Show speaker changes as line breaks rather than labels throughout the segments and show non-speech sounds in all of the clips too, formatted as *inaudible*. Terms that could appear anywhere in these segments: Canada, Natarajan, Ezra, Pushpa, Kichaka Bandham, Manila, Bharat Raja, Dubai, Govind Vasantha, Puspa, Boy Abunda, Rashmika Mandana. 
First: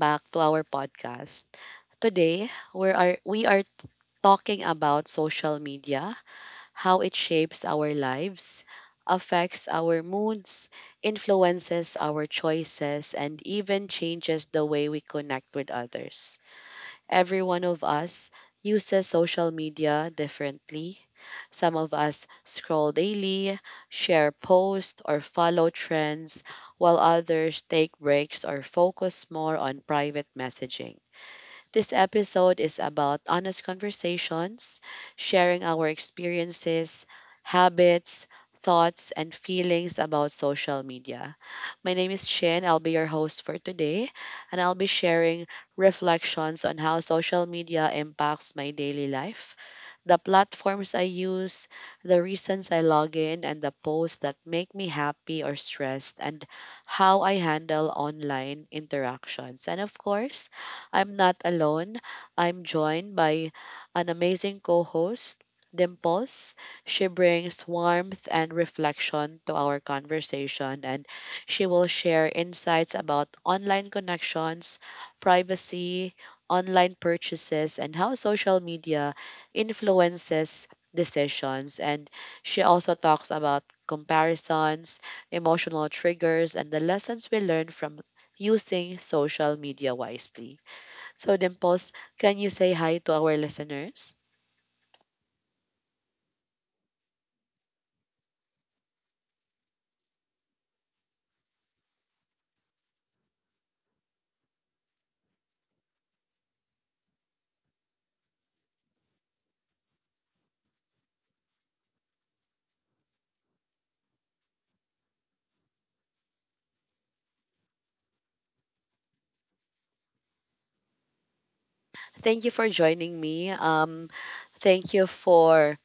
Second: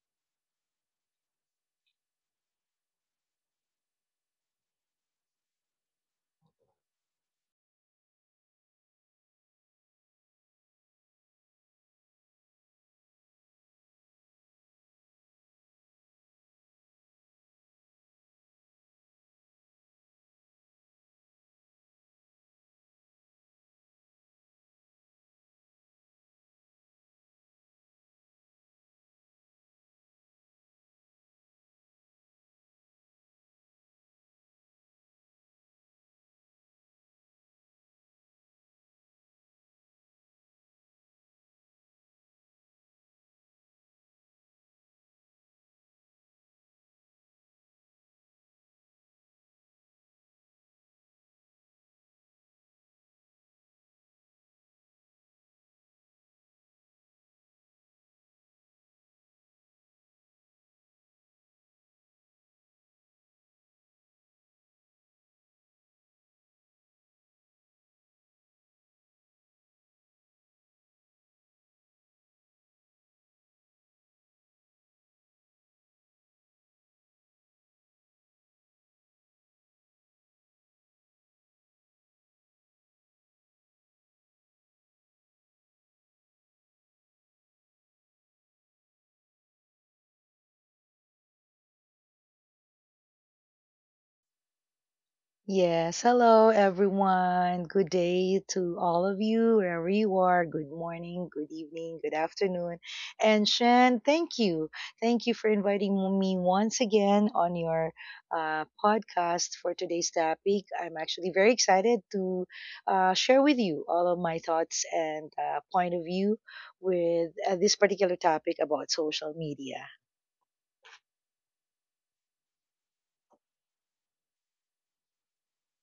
back to our podcast. Today, we are talking about social media, how it shapes our lives, affects our moods, influences our choices, and even changes the way we connect with others. Every one of us uses social media differently. Some of us scroll daily, share posts, or follow trends, while others take breaks or focus more on private messaging. This episode is about honest conversations, sharing our experiences, habits, thoughts, and feelings about social media. My name is Shin. I'll be your host for today, and I'll be sharing reflections on how social media impacts my daily life, the platforms I use, the reasons I log in, and the posts that make me happy or stressed, and how I handle online interactions. And of course, I'm not alone. I'm joined by an amazing co host, Dimples. She brings warmth and reflection to our conversation, and she will share insights about online connections, privacy, online purchases, and how social media influences decisions. And she also talks about comparisons, emotional triggers, and the lessons we learn from using social media wisely. So, Dimples, can you say hi to our listeners?
Yes, hello everyone. Good day to all of you, wherever you are. Good morning, good evening, good afternoon. And Shan, thank you. Thank you for inviting me once again on your podcast for today's topic. I'm actually very excited to share with you all of my thoughts and point of view with this particular topic about social media.
Thank you for joining me. Thank you for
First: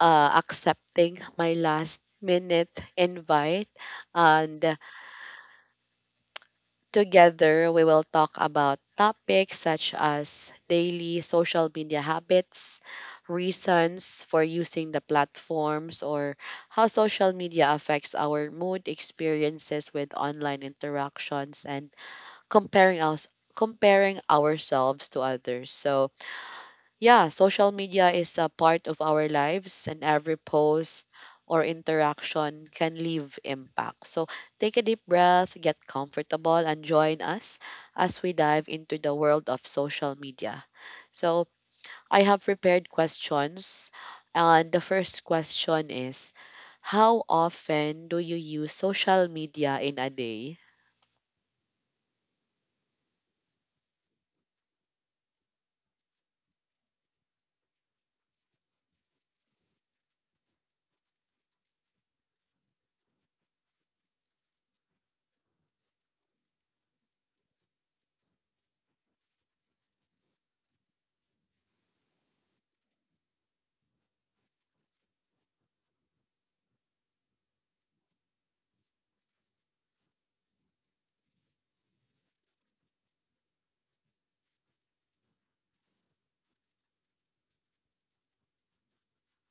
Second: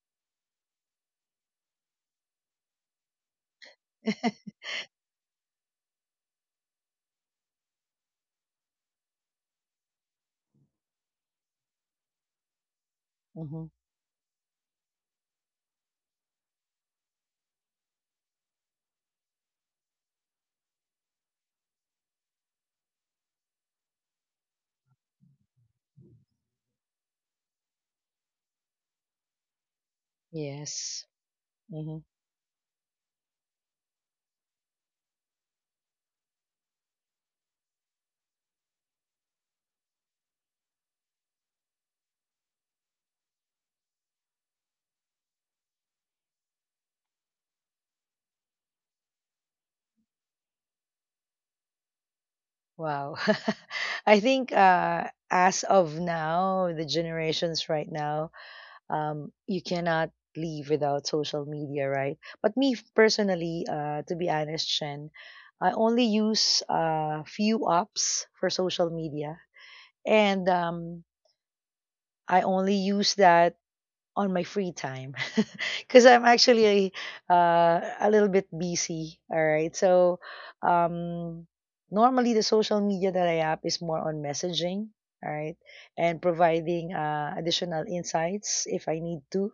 accepting my last minute invite.
*laughs*
And together, we will talk about topics such as daily social media habits,
Hmm.
reasons for using the platforms, or how social media affects our mood, experiences with online interactions, and comparing us comparing ourselves to others. So, yeah, social media is a part of our lives, and every post
Yes.
or
Hmm.
interaction can leave impact. So take a deep breath, get comfortable, and join us as we dive into the world of social media. So I have prepared questions, and the first question is, how often do you use social media in a day?
Wow. *laughs* I think as of now, the generations right now, you cannot live without social media, right? But me personally, to be honest, Shen, I only use few apps for social media, and I only use that on my free time *laughs* because I'm actually a little bit busy. All right. So um, normally the social media that I have is more on messaging. All right. And providing additional insights if I need to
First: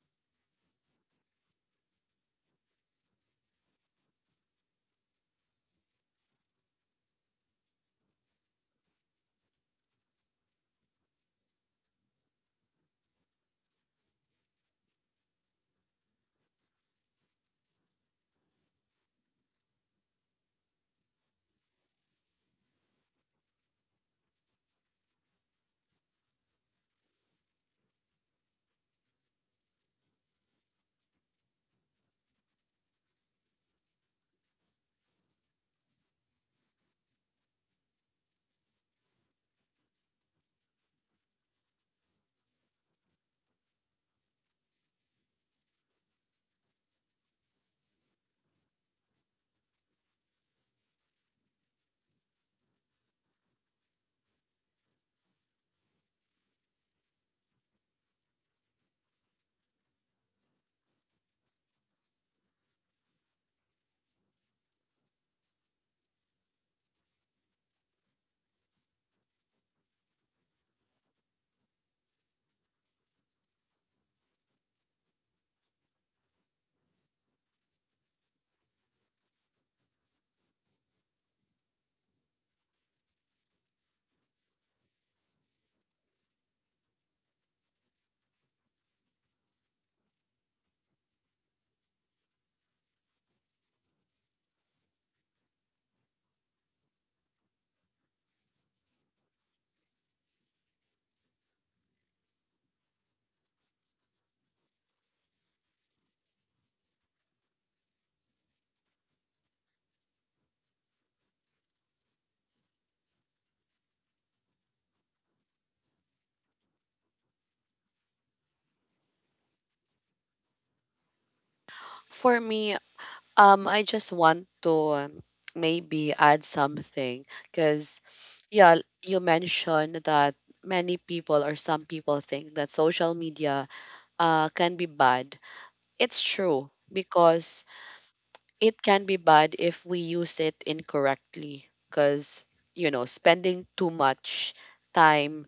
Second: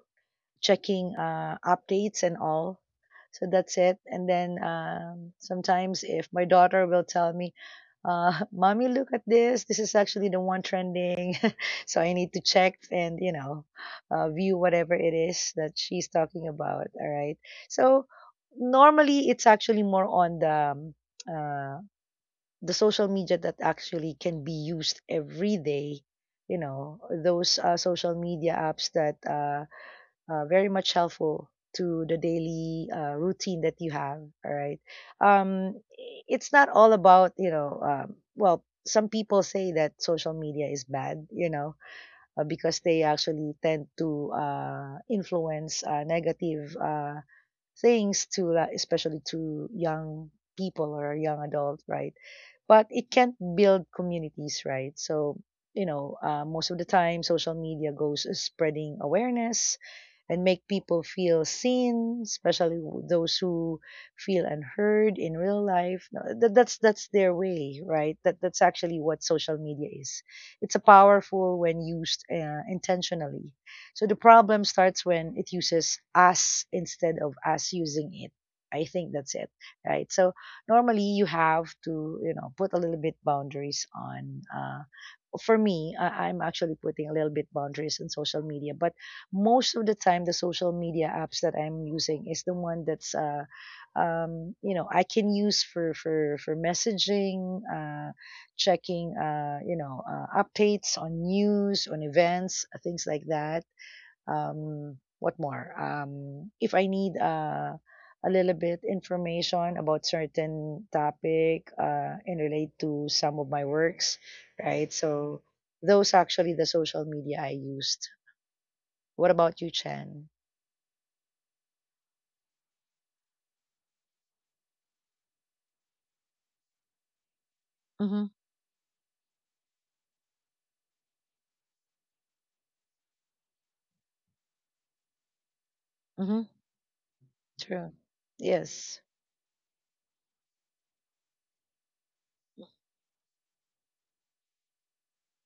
checking updates and all. So that's it. And then sometimes if my daughter will tell me, *laughs* "Mommy, look at this. This is actually the one trending," *laughs* so I need to check and view whatever it is that she's talking about. All right. So normally it's actually more on uh, the social media that actually can be used every day. You know those social media apps that. Very much helpful to the daily routine that you have, all right. um, it's not all about, well, some people say that social media is bad because they actually tend to influence negative things to especially to young people or young adults, right? But it can't build communities, right? So, you know, most of the time, social media goes spreading awareness and make people feel seen, especially those who feel unheard in real life. No. That's their way, right? That's actually what social media is. It's a powerful when used intentionally. So the problem starts when it uses us instead of us using it. I think that's it, right? So normally you have to, you know, put a little bit boundaries on for me. I'm actually putting a little bit boundaries on social media, but most of the time the social media apps that I'm using is the one that's you know, I can use for messaging, checking, updates on news, on events, things like that. What more, if I need a little bit information about certain topic, and relate to some of my works, right? So those actually the social media I used. What about you, Chen?
For me, I just want to maybe add something because,
Mhm.
yeah, you mentioned that many people or some people think that social media can be bad. It's
Mhm.
true because
True.
it
Yes.
can be bad if we use it incorrectly. Because, you know, spending too much time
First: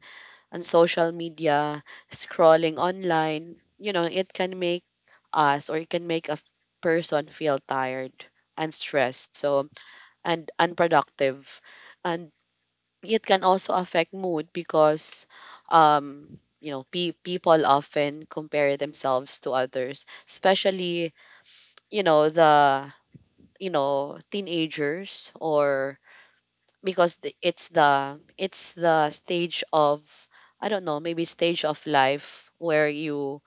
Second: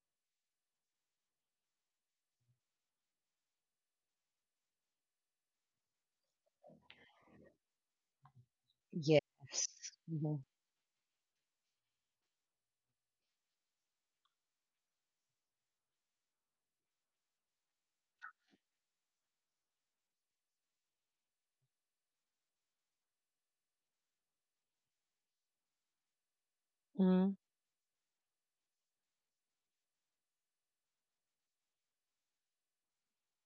on social media, scrolling online, you know, it can make us or it can make a person feel tired and stressed,
Yes.
so
Mhm.
and unproductive. And it can also affect mood because um people often compare themselves to others, especially, the, teenagers, or because the,
Mhm.
it's the stage of, I don't know, maybe stage of life where you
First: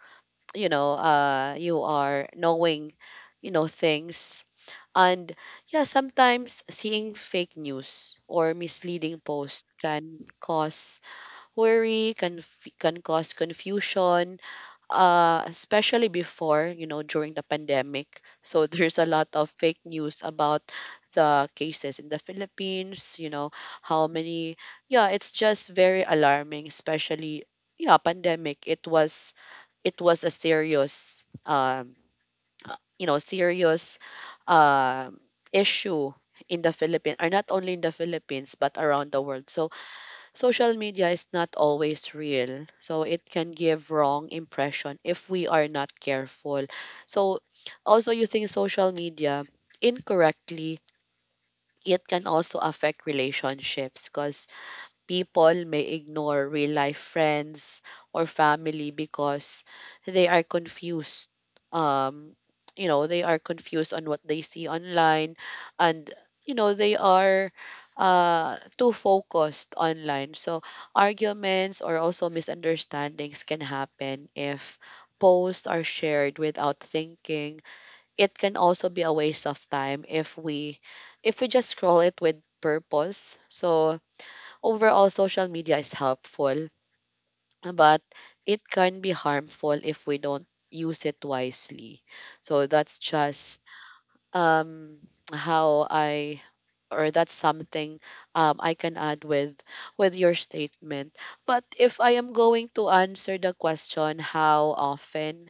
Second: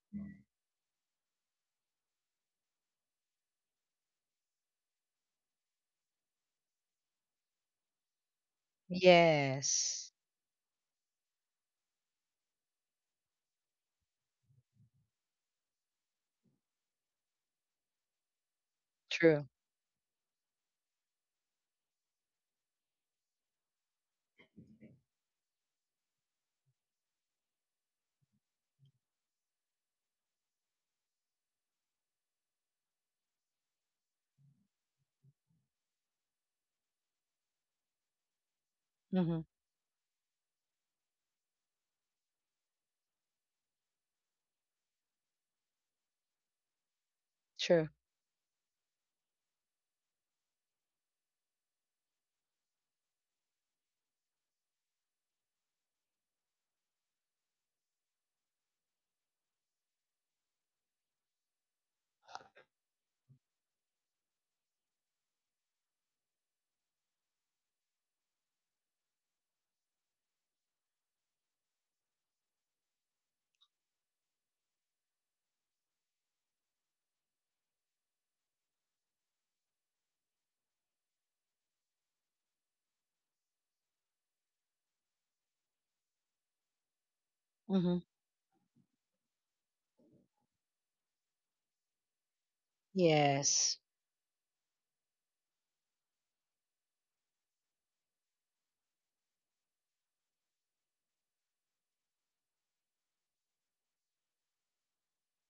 you know you are knowing, things. And yeah, sometimes seeing fake news or misleading posts
Yes.
can cause worry, can cause confusion, especially before, you know, during the pandemic. So *laughs* there's a lot
True.
of fake news about the cases in the Philippines, you know, how many. Yeah, it's just very alarming, especially, yeah, pandemic. It was a serious serious, um issue in the Philippines, or not only in the Philippines but around the
Mhm.
world. So social media is not always real. So it can give wrong impression if we are not careful. So
True.
also using social media incorrectly, it can also affect relationships because people may ignore real life friends or family because they are confused. Um, they are confused on what they see online, and, they are too focused online. So arguments or also misunderstandings can happen if posts are shared without thinking. It can also be a waste of time if we just scroll it with purpose. So overall, social media is helpful,
Mhm.
but it can be harmful if we don't use it wisely. So that's just
Yes.
um, how I, or that's something, I can add with your statement. But if I am going to answer the question, how often?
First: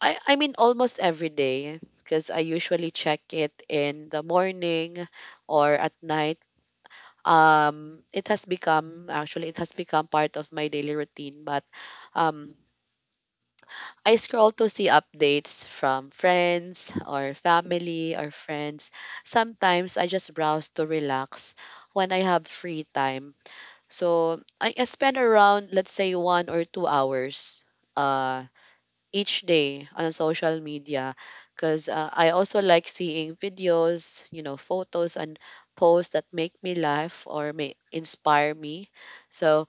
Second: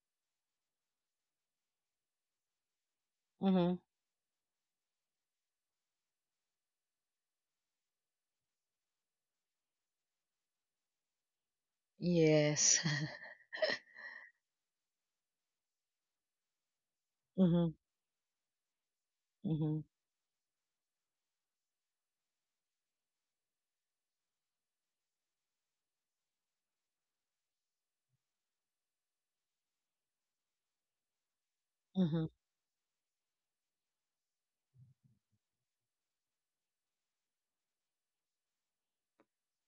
I mean almost every day because I usually check it
Mhm.
in the morning or at night. It has become, actually it has become part of my daily routine, but um
Yes. *laughs*
I scroll to see updates from friends or
Mhm.
family or friends.
Mhm.
Sometimes I just browse to relax when I have free time. So I spend around, let's say, 1 or 2 hours uh each day on social media because,
Mhm.
I also like seeing videos, you know, photos and posts that make me laugh or may inspire me. So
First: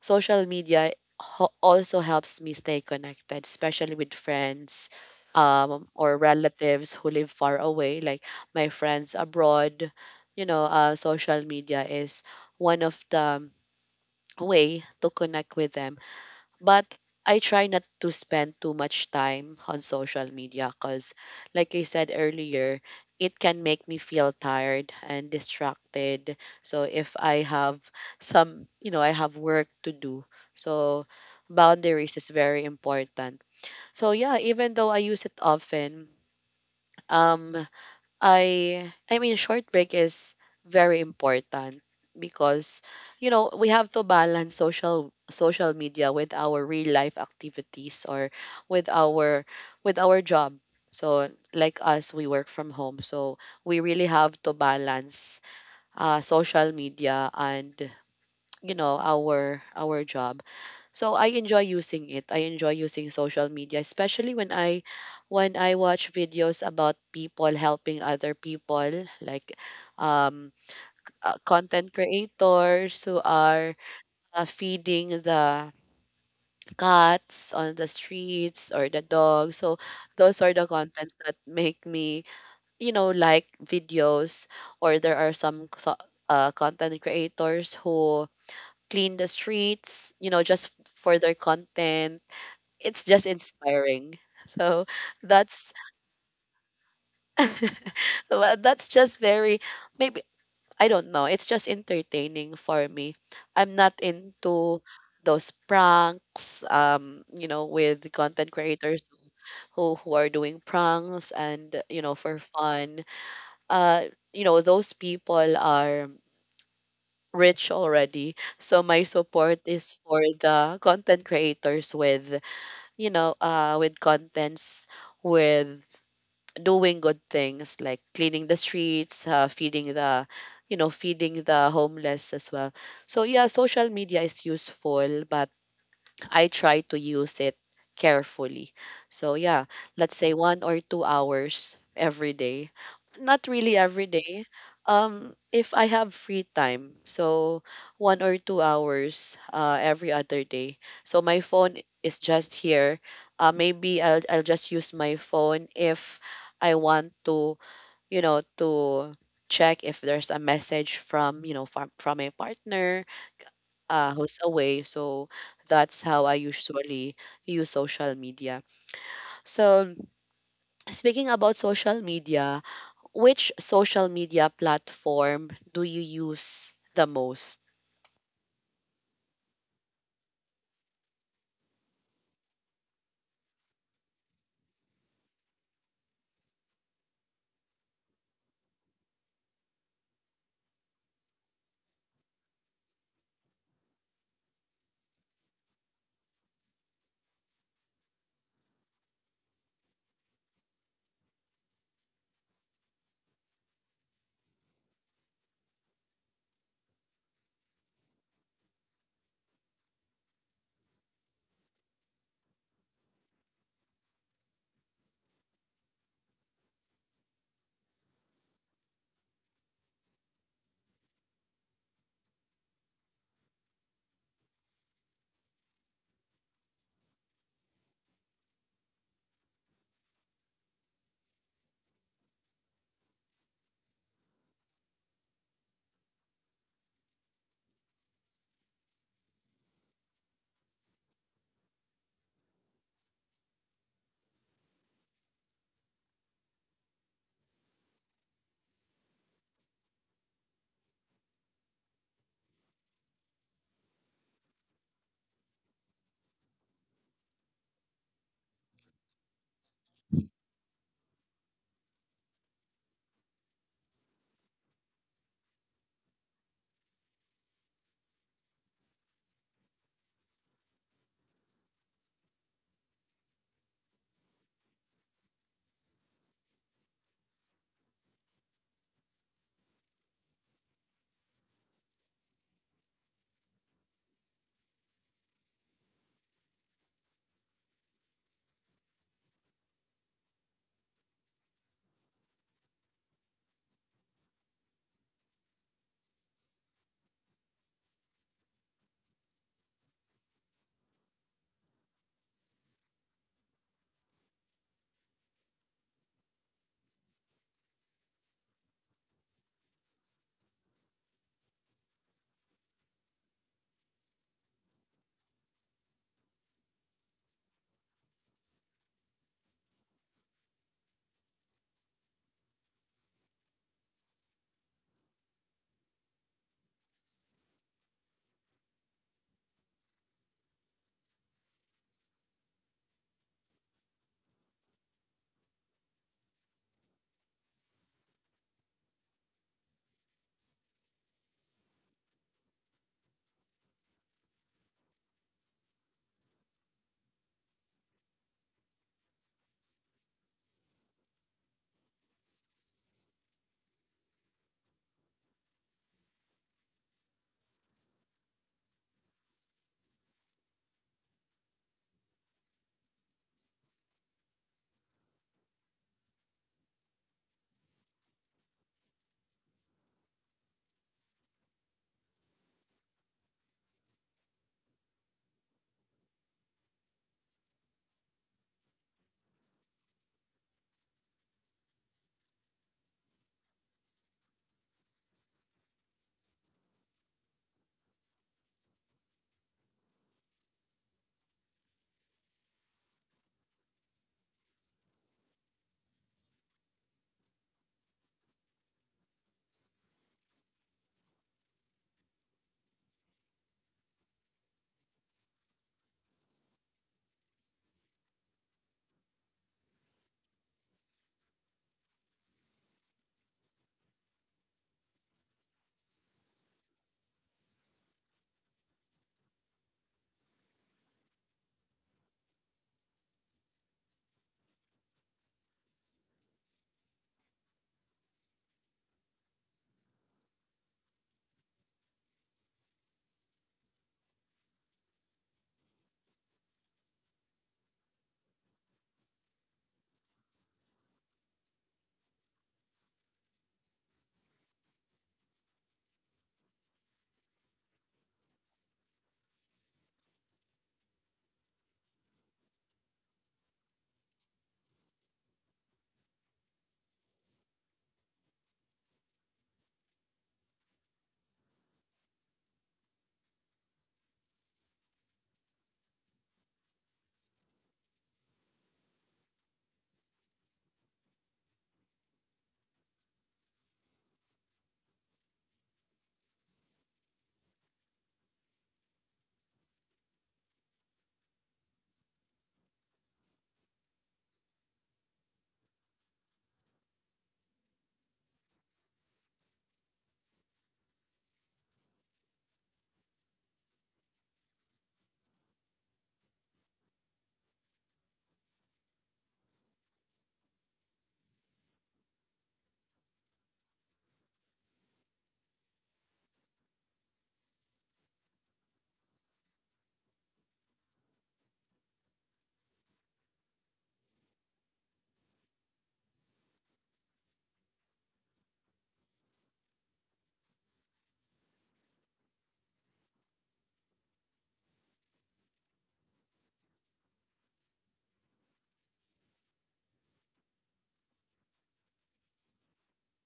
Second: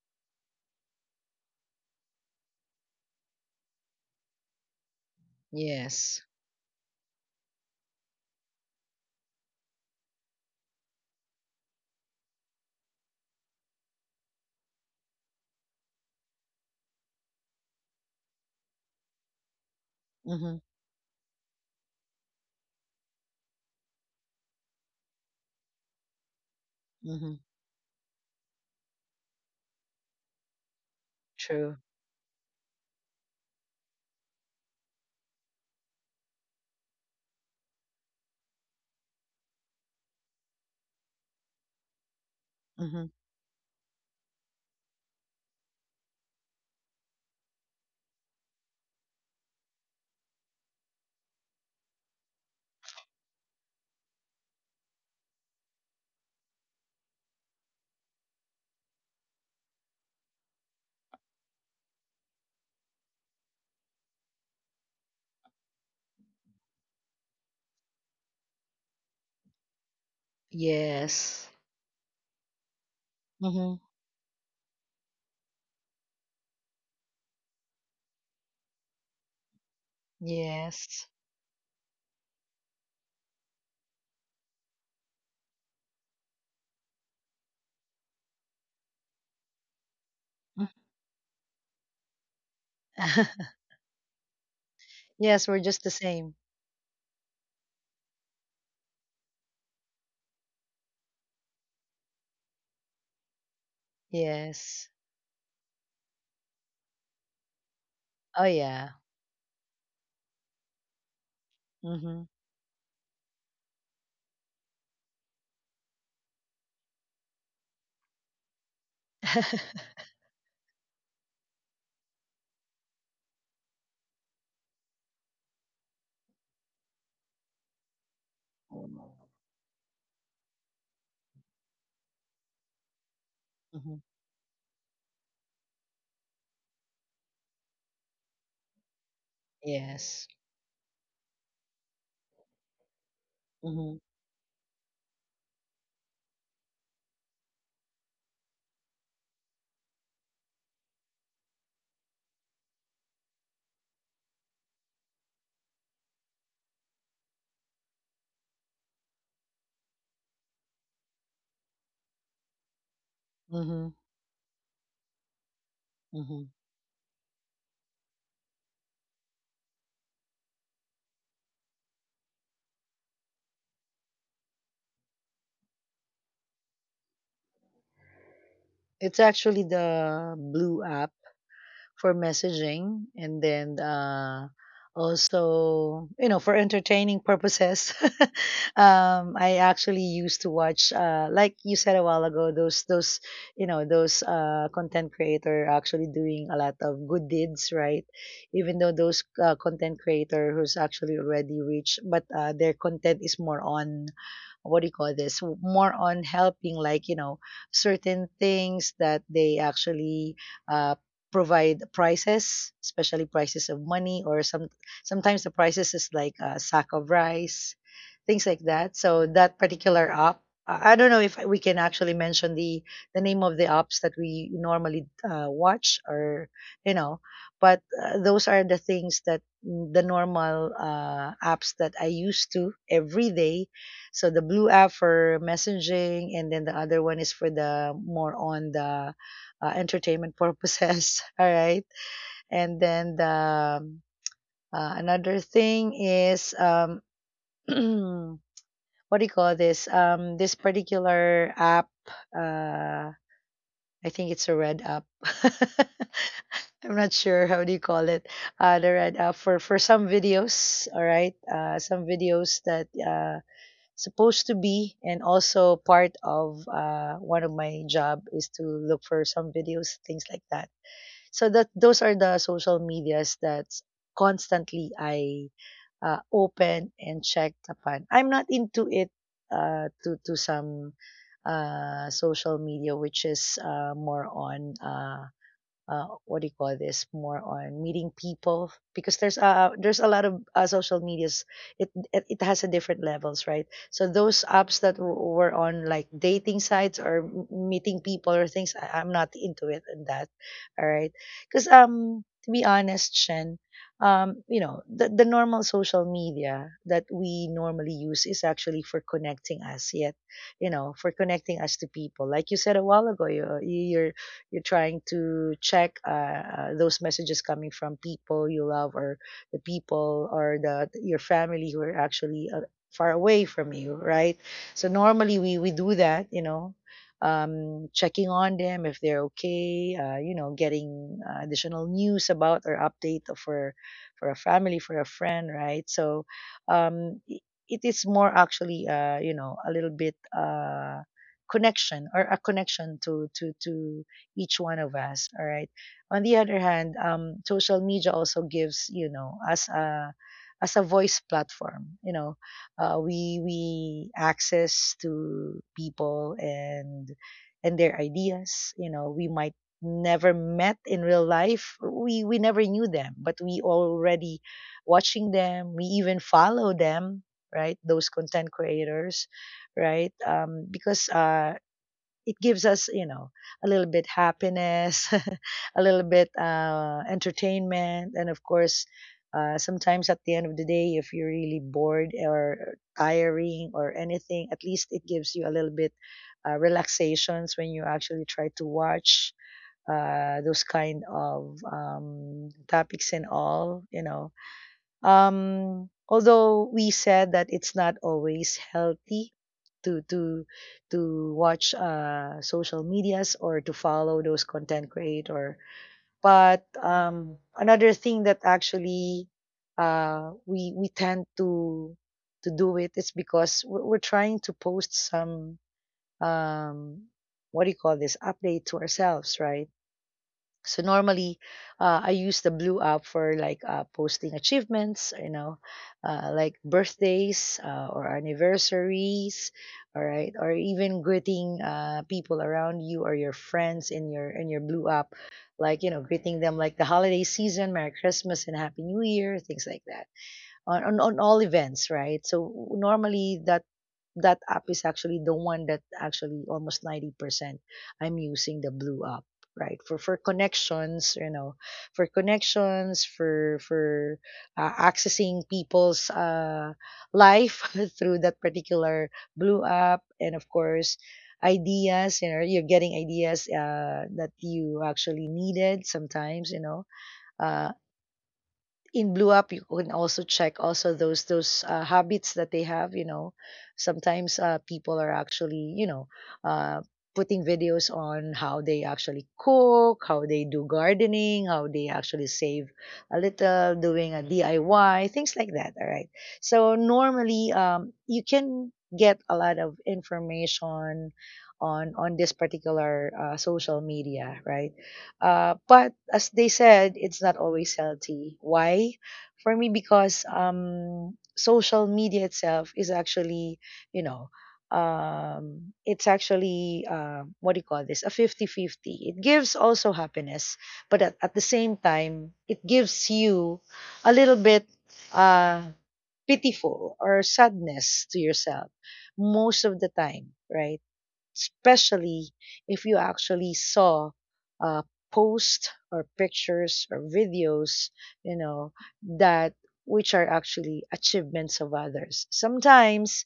social media also helps me stay connected, especially with friends, or
Yes.
relatives who live far away, like my friends abroad. Social media is one of the way to connect with them, but I try not to spend too much time on social
Mhm,
media because, like I said earlier, it can make me feel tired and distracted. So if
mhm.
I have some, I have work to do. So
True.
boundaries is very important. So yeah, even though I use it often, um, I mean short break is very important because,
Mhm.
we have to balance social media with our real life activities, or with our with our job. So like us, we work from home, so we really have to balance, social media and, our job. So I enjoy using it. I enjoy using social media, especially when I watch videos about people helping other people, like, um,
Yes.
content creators who
Mhm.
are, feeding the cats on the streets or the dogs. So those are the
Yes.
contents that make me, like videos. Or there are some, content creators who clean the streets, just
Mhm.
for their content. It's just
*laughs*
inspiring. So
Yes, we're
that's
just the same.
*laughs* well, that's just very, maybe, I don't know. It's just entertaining for me. I'm not into
Yes.
those pranks, with
Oh
content
yeah.
creators who are doing pranks and,
Mhm.
for fun. Uh, those people are rich already. So my
Mhm.
support is for the content creators with, contents, with doing good things like cleaning the streets, feeding the, homeless as well. So yeah, social
*laughs*
media is useful, but I try to use it carefully. So yeah, let's
Yes.
say 1 or 2 hours every day. Not really
Mhm.
every day. If I have free time, so 1 or 2 hours every other day. So my phone is just here. Maybe I'll just use my phone if I want to, to check if there's a message from, a partner,
Mhm.
who's away. So that's how I
Mhm.
usually use social media. So speaking about social media, which social media platform do you use the most?
It's actually the Blue app for messaging, and then also, you know, for entertaining purposes. *laughs* I actually used to watch, like you said a while ago, those you know those content creator actually doing a lot of good deeds, right? Even though those content creator who's actually already rich, but their content is more on, what do you call this, more on helping, like, you know, certain things that they actually uh, provide prices, especially prices of money, or some. Sometimes the prices is like a sack of rice, things like that. So that particular app, I don't know if we can actually mention the name of the apps that we normally watch, or, you know, but those are the things that, mm, the normal apps that I used to every day. So the blue app for messaging, and then the other one is for the more on the entertainment purposes. *laughs* All right. And then um, another thing is, *clears throat* what do you call this? This particular app. Uh, I think it's a red app. *laughs* I'm not sure how do you call it. The red app for some videos. All right. Some videos that. Supposed to be, and also part of one of my job is to look for some videos, things like that. So that those are the social medias that constantly I open and check upon. I'm not into it, to some social media which is more on, what do you call this, more on meeting people, because there's a lot of social medias. It has a different levels, right? So those apps that were on, like dating sites or meeting people or things, I'm not into it, and that, all right. Because, to be honest, Shen, you know, the normal social media that we normally use is actually for connecting us. Yet, you know, for connecting us to people, like you said a while ago, you're you're trying to check, those messages coming from people you love, or the people or the your family who are actually far away from you, right? So normally we do that, you know, checking on them if they're okay, you know, getting additional news about or update for a family, for a friend, right? So, um, i- it is more actually, you know, a little bit connection, or a connection to to each one of us. All right. On the other hand, social media also gives, you know, us a as a voice platform. You know, we access to people and their ideas. You know, we might never met in real life. We never knew them, but we already watching them. We even follow them, right? Those content creators, right? Because it gives us, you know, a little bit happiness *laughs* a little bit entertainment, and of course, sometimes at the end of the day, if you're really bored or tiring or anything, at least it gives you a little bit relaxations when you actually try to watch those kind of topics and all, you know. Although we said that it's not always healthy to to watch social medias or to follow those content creator, but, another thing that actually we tend to do it is because we're trying to post some, um, what do you call this, update to ourselves, right? So normally, I use the blue app for like posting achievements, you know, like birthdays or anniversaries, all right, or even greeting people around you or your friends in your blue app, like, you know, greeting them like the holiday season, Merry Christmas and Happy New Year, things like that. On all events, right? So normally that that app is actually the one that actually almost 90% I'm using the blue app right for connections, you know, for connections for accessing people's life *laughs* through that particular blue app, and of course ideas, you know, you're getting ideas that you actually needed sometimes, you know, uh in Blue Up, you can also check also those habits that they have. You know, sometimes people are actually, you know, uh, putting videos on how they actually cook, how they do gardening, how they actually save a little, doing a DIY, things like that. All right. So normally, you can get a lot of information on this particular social media, right? But as they said, it's not always healthy. Why? For me, because, social media itself is actually, you know, it's actually, what do you call this? A fifty-fifty. It gives also happiness, but at the same time, it gives you a little bit uh, pitiful or sadness to yourself most of the time, right? Especially if you actually saw uh, posts or pictures or videos, you know, that which are actually achievements of others. Sometimes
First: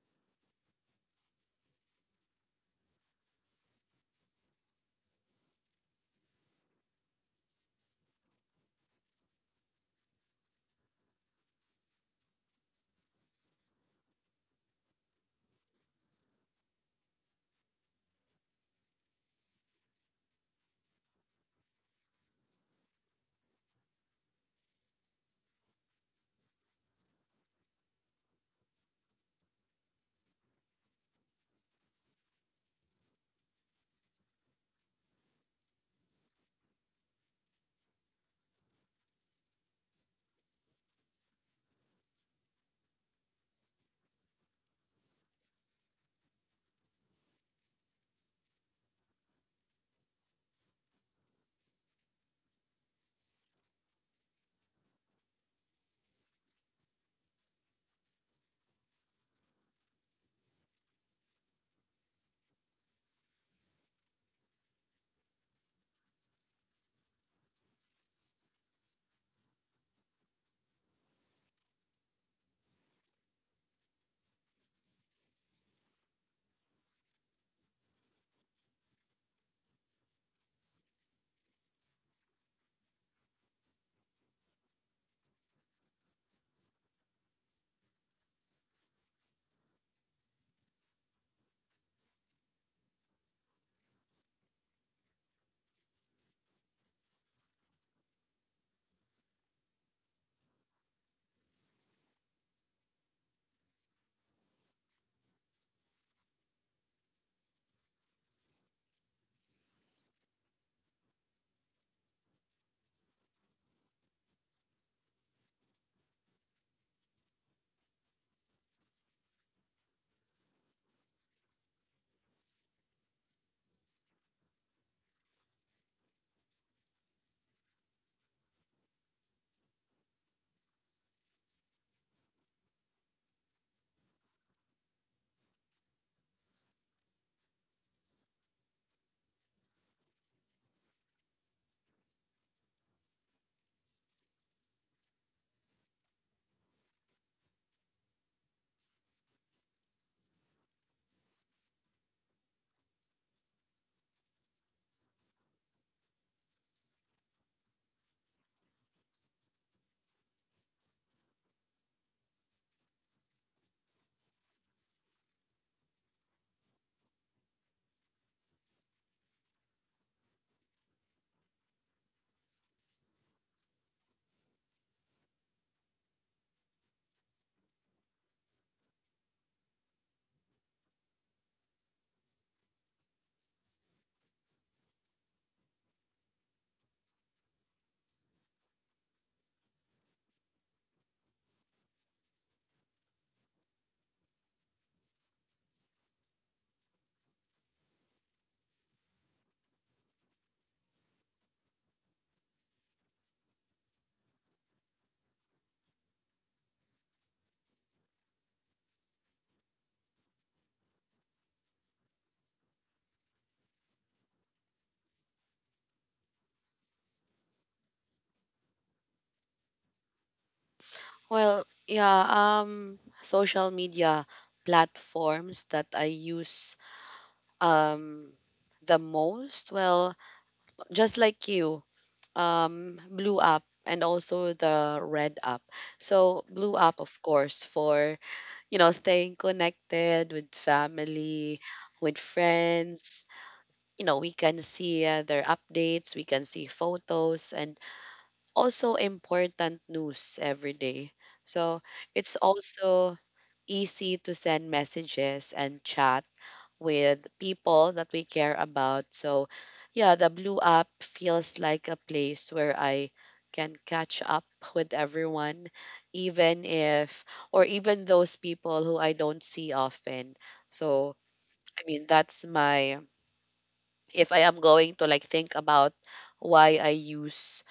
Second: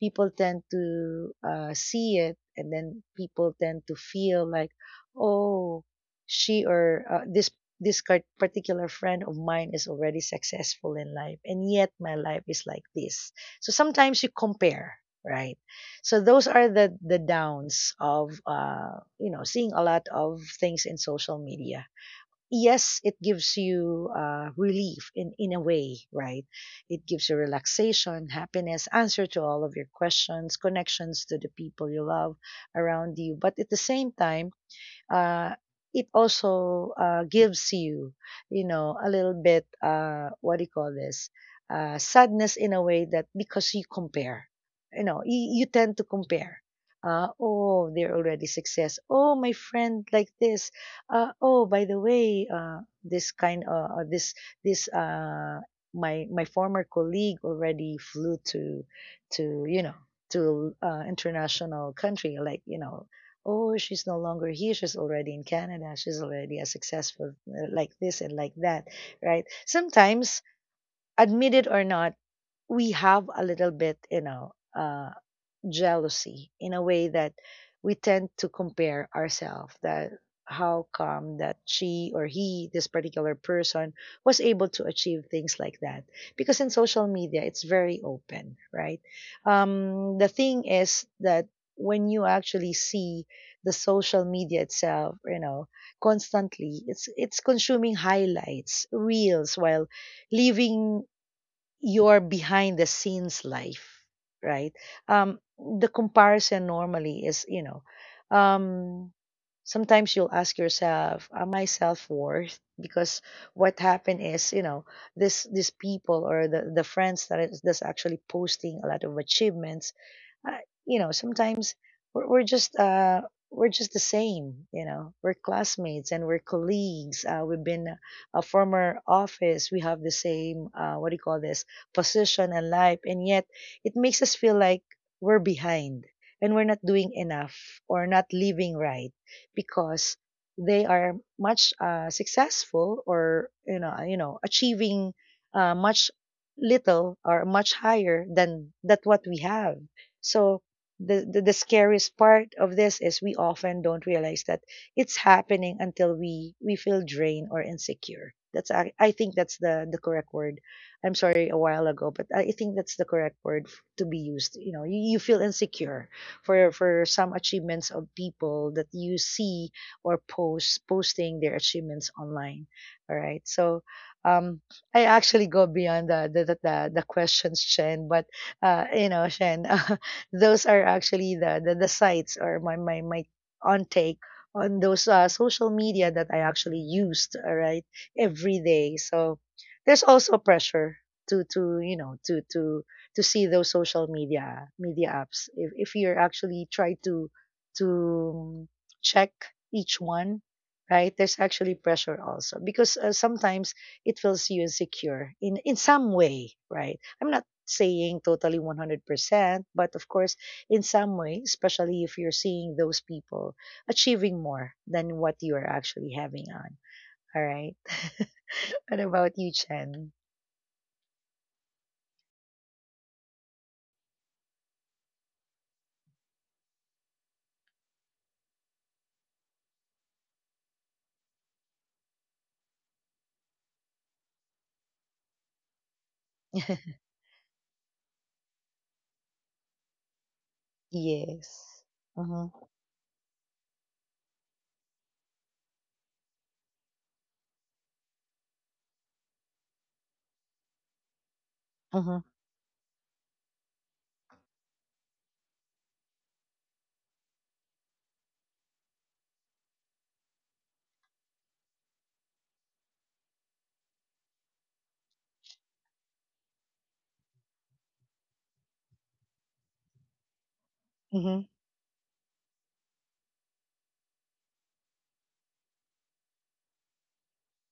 people tend to see it, and then people tend to feel like, oh, she or this particular friend of mine is already successful in life, and yet my life is like this. So sometimes you compare, right? So those are the downs of, you know, seeing a lot of things in social media. Yes, it gives you relief in a way, right? It gives you relaxation, happiness, answer to all of your questions, connections to the people you love around you. But at the same time uh, it also gives you, you know, a little bit, what do you call this, sadness in a way that because you compare, you know, you tend to compare. Oh, they're already success. Oh, my friend like this. Oh, by the way, this kind, this this my former colleague already flew to to you know international country like you know. Oh, she's no longer here. She's already in Canada. She's already a successful like this and like that, right? Sometimes, admit it or not, we have a little bit, you know, jealousy in a way that we tend to compare ourselves that how come that she or he this particular person was able to achieve things like that, because in social media it's very open, right? The thing is that when you actually see the social media itself, you know, constantly it's consuming highlights reels while leaving your behind the scenes life, right? The comparison normally is, you know, um, sometimes you'll ask yourself, am I self worth? Because what happened is, you know, this these people or the friends that's actually posting a lot of achievements, uh, you know, sometimes we're, we're just uh we're just the same, you know. We're classmates and we're colleagues. We've been a former office. We have the same what do you call this? Position and life. And yet, it makes us feel like we're behind and we're not doing enough or not living right, because they are much successful or you know achieving much little or much higher than that what we have. So the scariest part of this is we often don't realize that it's happening until we feel drained or insecure. I think that's the correct word. I'm sorry, a while ago, but I think that's the correct word to be used. You know, you feel insecure for some achievements of people that you see or posting their achievements online. All right, so um, I actually go beyond the questions, Shen, but you know, Shen, *laughs* those are actually the sites or my on take on those social media that I actually used, all right, every day. So there's also pressure to you know to see those social media apps if you're actually try to to mm, check each one, right? There's actually pressure also because sometimes it feels you insecure in some way, right? I'm not saying totally 100%, but of course in some way, especially if you're seeing those people achieving more than what you are actually having, all right. *laughs* What about you, Chen?
Well, yeah, social media platforms that I use um the most. Well, just like you, Blue App and also the Red App. So Blue App,
*laughs*
of course, for, staying connected with
Yes.
family, with
Mhm.
friends. We can see, their updates, we can see photos, and also important news every day. So
Mhm.
it's also easy to send messages and chat with people that we care about. So, yeah, the Blue App feels like a place where I can catch up with everyone, even if, or even those people who I don't see often. So,
Mhm.
I mean, that's my, if I am going to like think about why I use,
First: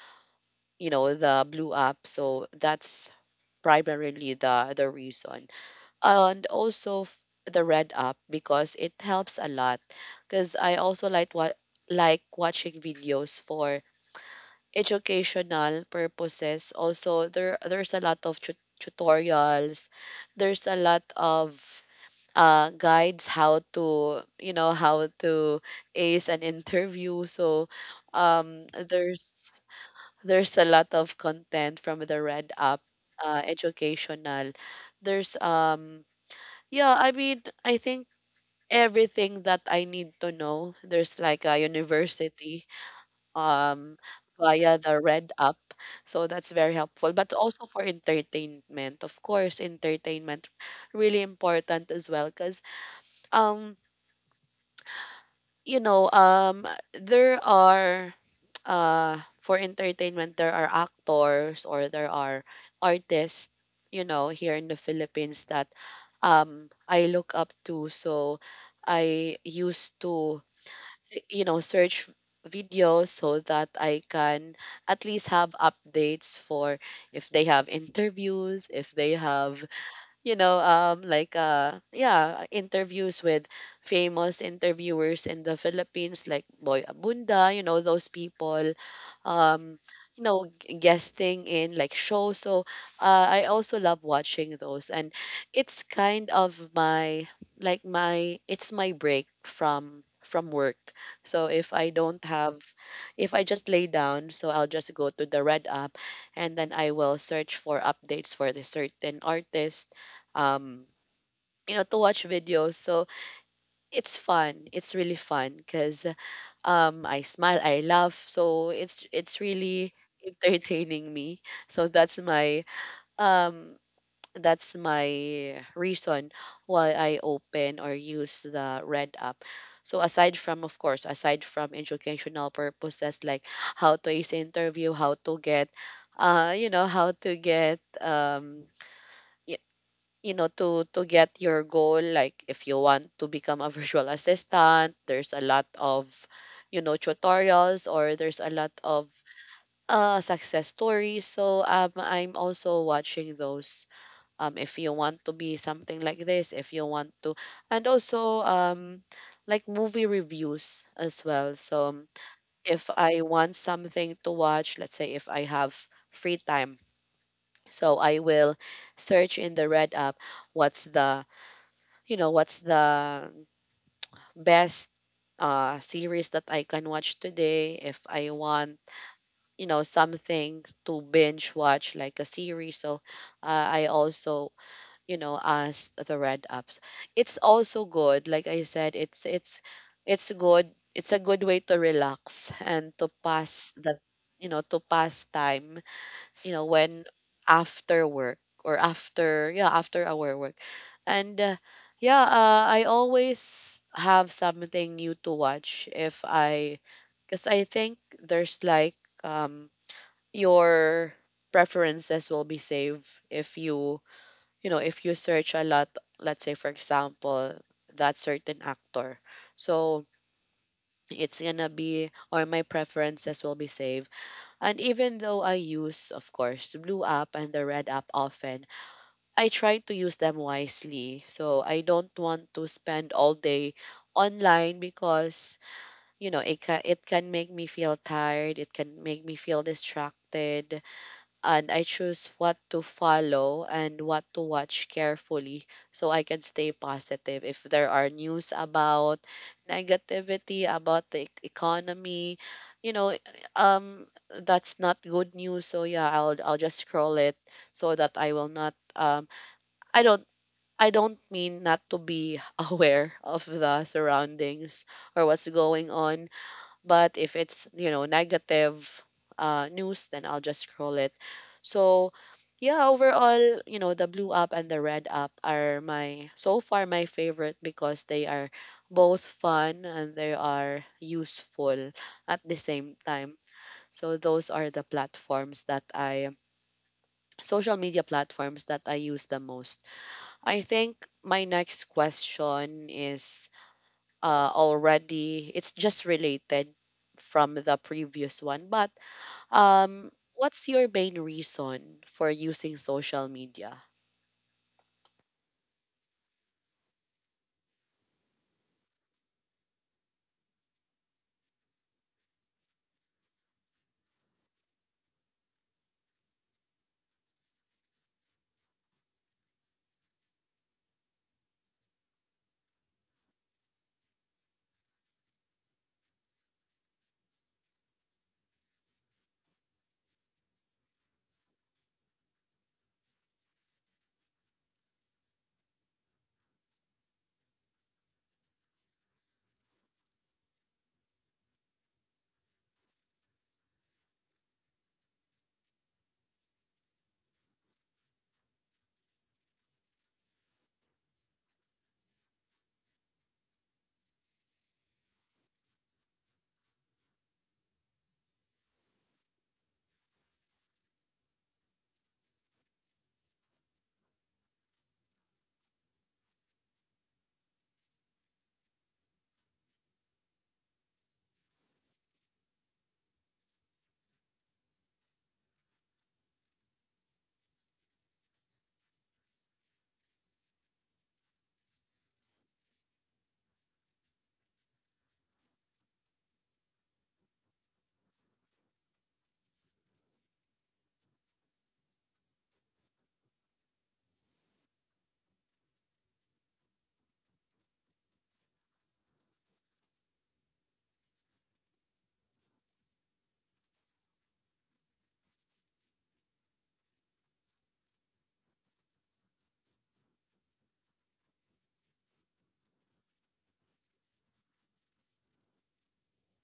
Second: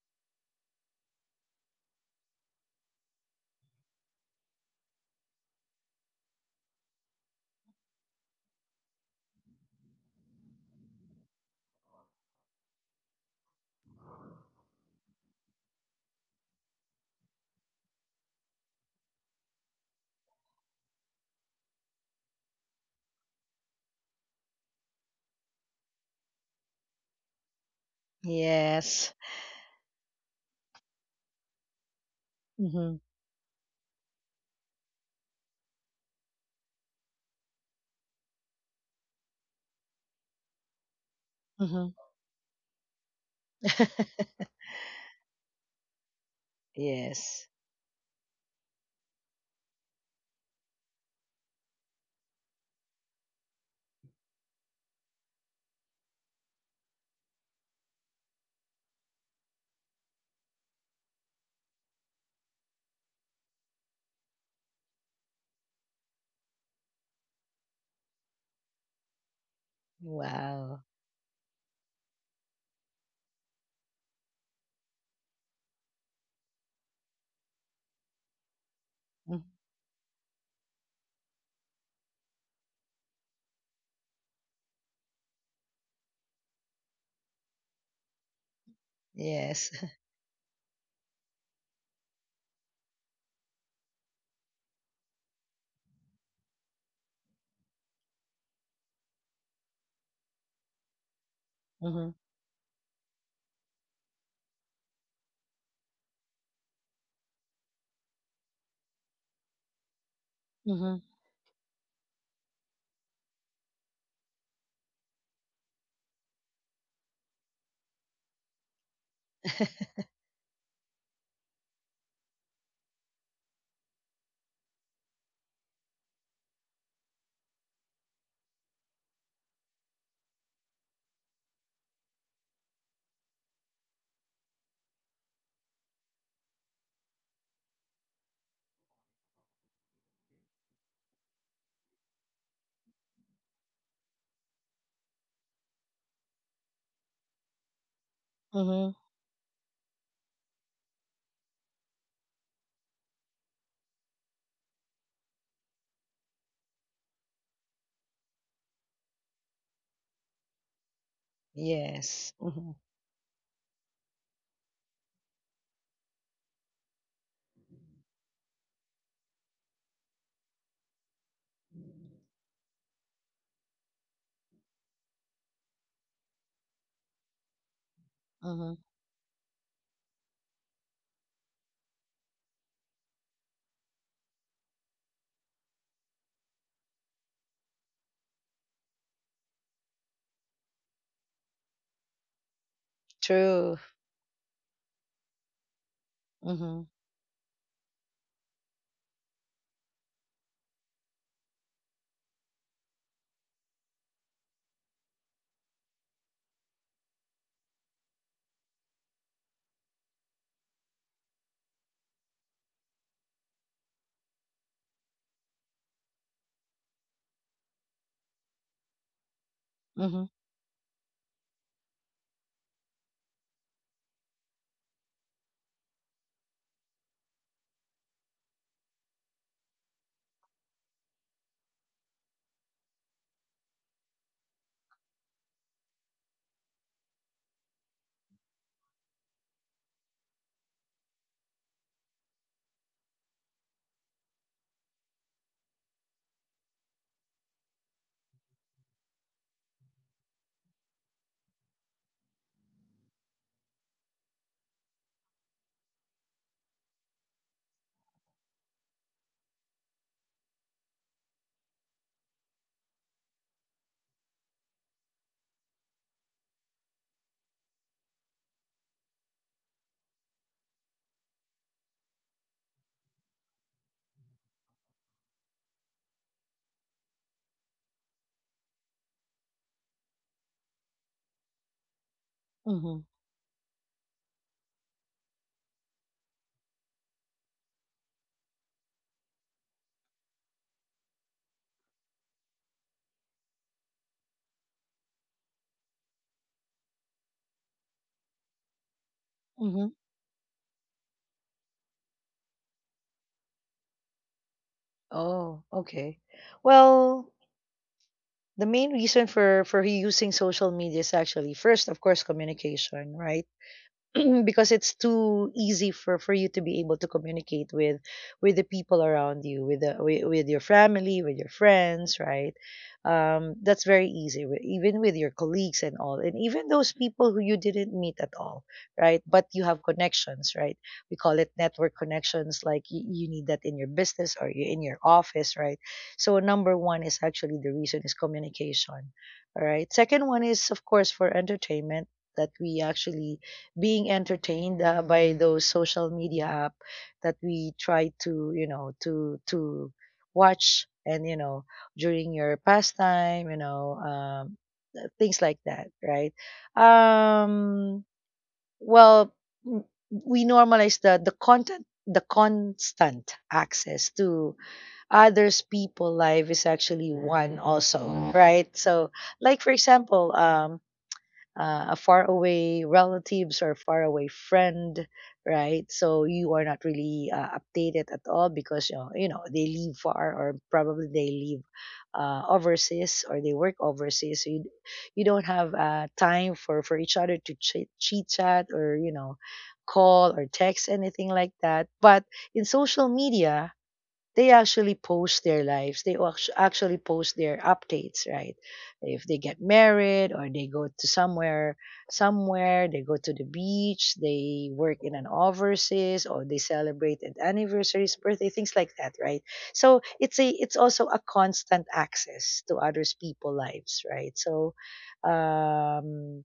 the Blue App. So, that's primarily the reason. And also, the red app, because it helps a lot because I also like what like watching videos for educational purposes. Also, there's a lot of, tutorials, there's a lot of, guides, how to, how to ace an interview. So um
Yes.
there's there's a lot of content from the red app,
Mhm.
educational, there's, yeah, I mean, I think everything that I need to know, there's like a
Mhm.
university, um
*laughs*
via the Red app. So that's very helpful. But
Yes.
also for entertainment, of course, entertainment really important as well because, um you know um there are, for entertainment, there are actors, or there are artists, you know, here in the Philippines that, I look up to. So I used to,
Wow.
search videos so that I can at least have updates for if they have interviews, if they
Mhm.
have, like, yeah, interviews with famous interviewers in the Philippines, like Boy Abunda, you know, those people,
Yes.
um,
*laughs*
guesting in like shows. So, I also love watching those, and it's kind of my like my it's my break from work. So if I
Mhm.
don't have, if I just lay down, so I'll just go to the Red app and then I will search for updates for the certain artist, um,
Mhm.
to watch videos. So it's fun. It's really fun because, I smile, I laugh. So it's really entertaining me. So um, that's my reason why I open or use the Red app. So aside from, of course, aside from educational purposes like how to ace interview, how to get, how to get you know to get your goal, like if you want to become a *laughs* virtual assistant, there's a lot of tutorials, or there's a lot
Mhm. *laughs*
of success stories, so I'm also watching those. If you want to be something like this, if you want to, and also like movie reviews as well. So
Yes. Mhm.
if I want something to watch, let's say if I have free time, so I will search in the Red app what's the what's the best series that I can watch today if I
Mhm.
want, something to binge watch like a series. So I also, asked the Red ups. It's also good. Like I said, it's it's good. It's a good way to relax and to pass
True.
the you know to pass time
Mhm.
when after work, or after, yeah, after our work. And yeah, I always have something new to watch if I, because I think there's like, um, your preferences will be saved if you, if you search a lot, let's say, for example, that certain actor. So,
Mhm.
it's gonna be, or my preferences will be saved. And even though I use, of course, Blue app and the Red app often, I try to use them wisely. So I don't want to spend all day online because, you know, it can make me feel tired, it can make me feel distracted, and I choose what to follow and what to watch carefully so I can stay positive. If there are news about negativity, about the economy, you know, um, that's not good news. So yeah, I'll just scroll it so that I will not. I don't. I don't mean not to be *laughs* aware of the surroundings or what's going on, but if it's, you know, negative news, then I'll just scroll it. So, yeah, overall, you know, the Blue app and the Red app are my, so far, my favorite because they are both fun and they are useful at the same
Mhm.
time. So, those are the platforms that I, social media platforms that I use the most. I think my next question is already. It's just related from the previous one. But
Mhm.
what's your main reason for using social media?
Oh, okay. Well, the main reason for using social media is actually first, of course, communication, right? *clears throat* Because it's too easy for you to be able to communicate with the people around you, with with your family, with your friends, right? That's very easy, even with your colleagues and all, and even those people who you didn't meet at all, right? But you have connections, right? We call it network connections. Like you need that in your business or you in your office, right? So number one is actually the reason is communication. All right, second one is of course for entertainment, that we actually being entertained by those social media app that we try to you know to watch, and you know during your pastime, you know, things like that, right? um well m- we normalize the content, the constant access to others people life is actually one also, right? So like for example a faraway relatives or faraway friend, right? So you are not really updated at all because you know they live far, or probably they live overseas or they work overseas. So you don't have time for each other to chit chat, or you know call or text anything like that. But in social media, they actually post their lives. They actually post their updates, right? If they get married, or they go to somewhere, somewhere they go to the beach, they work in an overseas, or they celebrate an anniversaries, birthday, things like that, right? So it's a it's also a constant access to others' people lives, right? So um,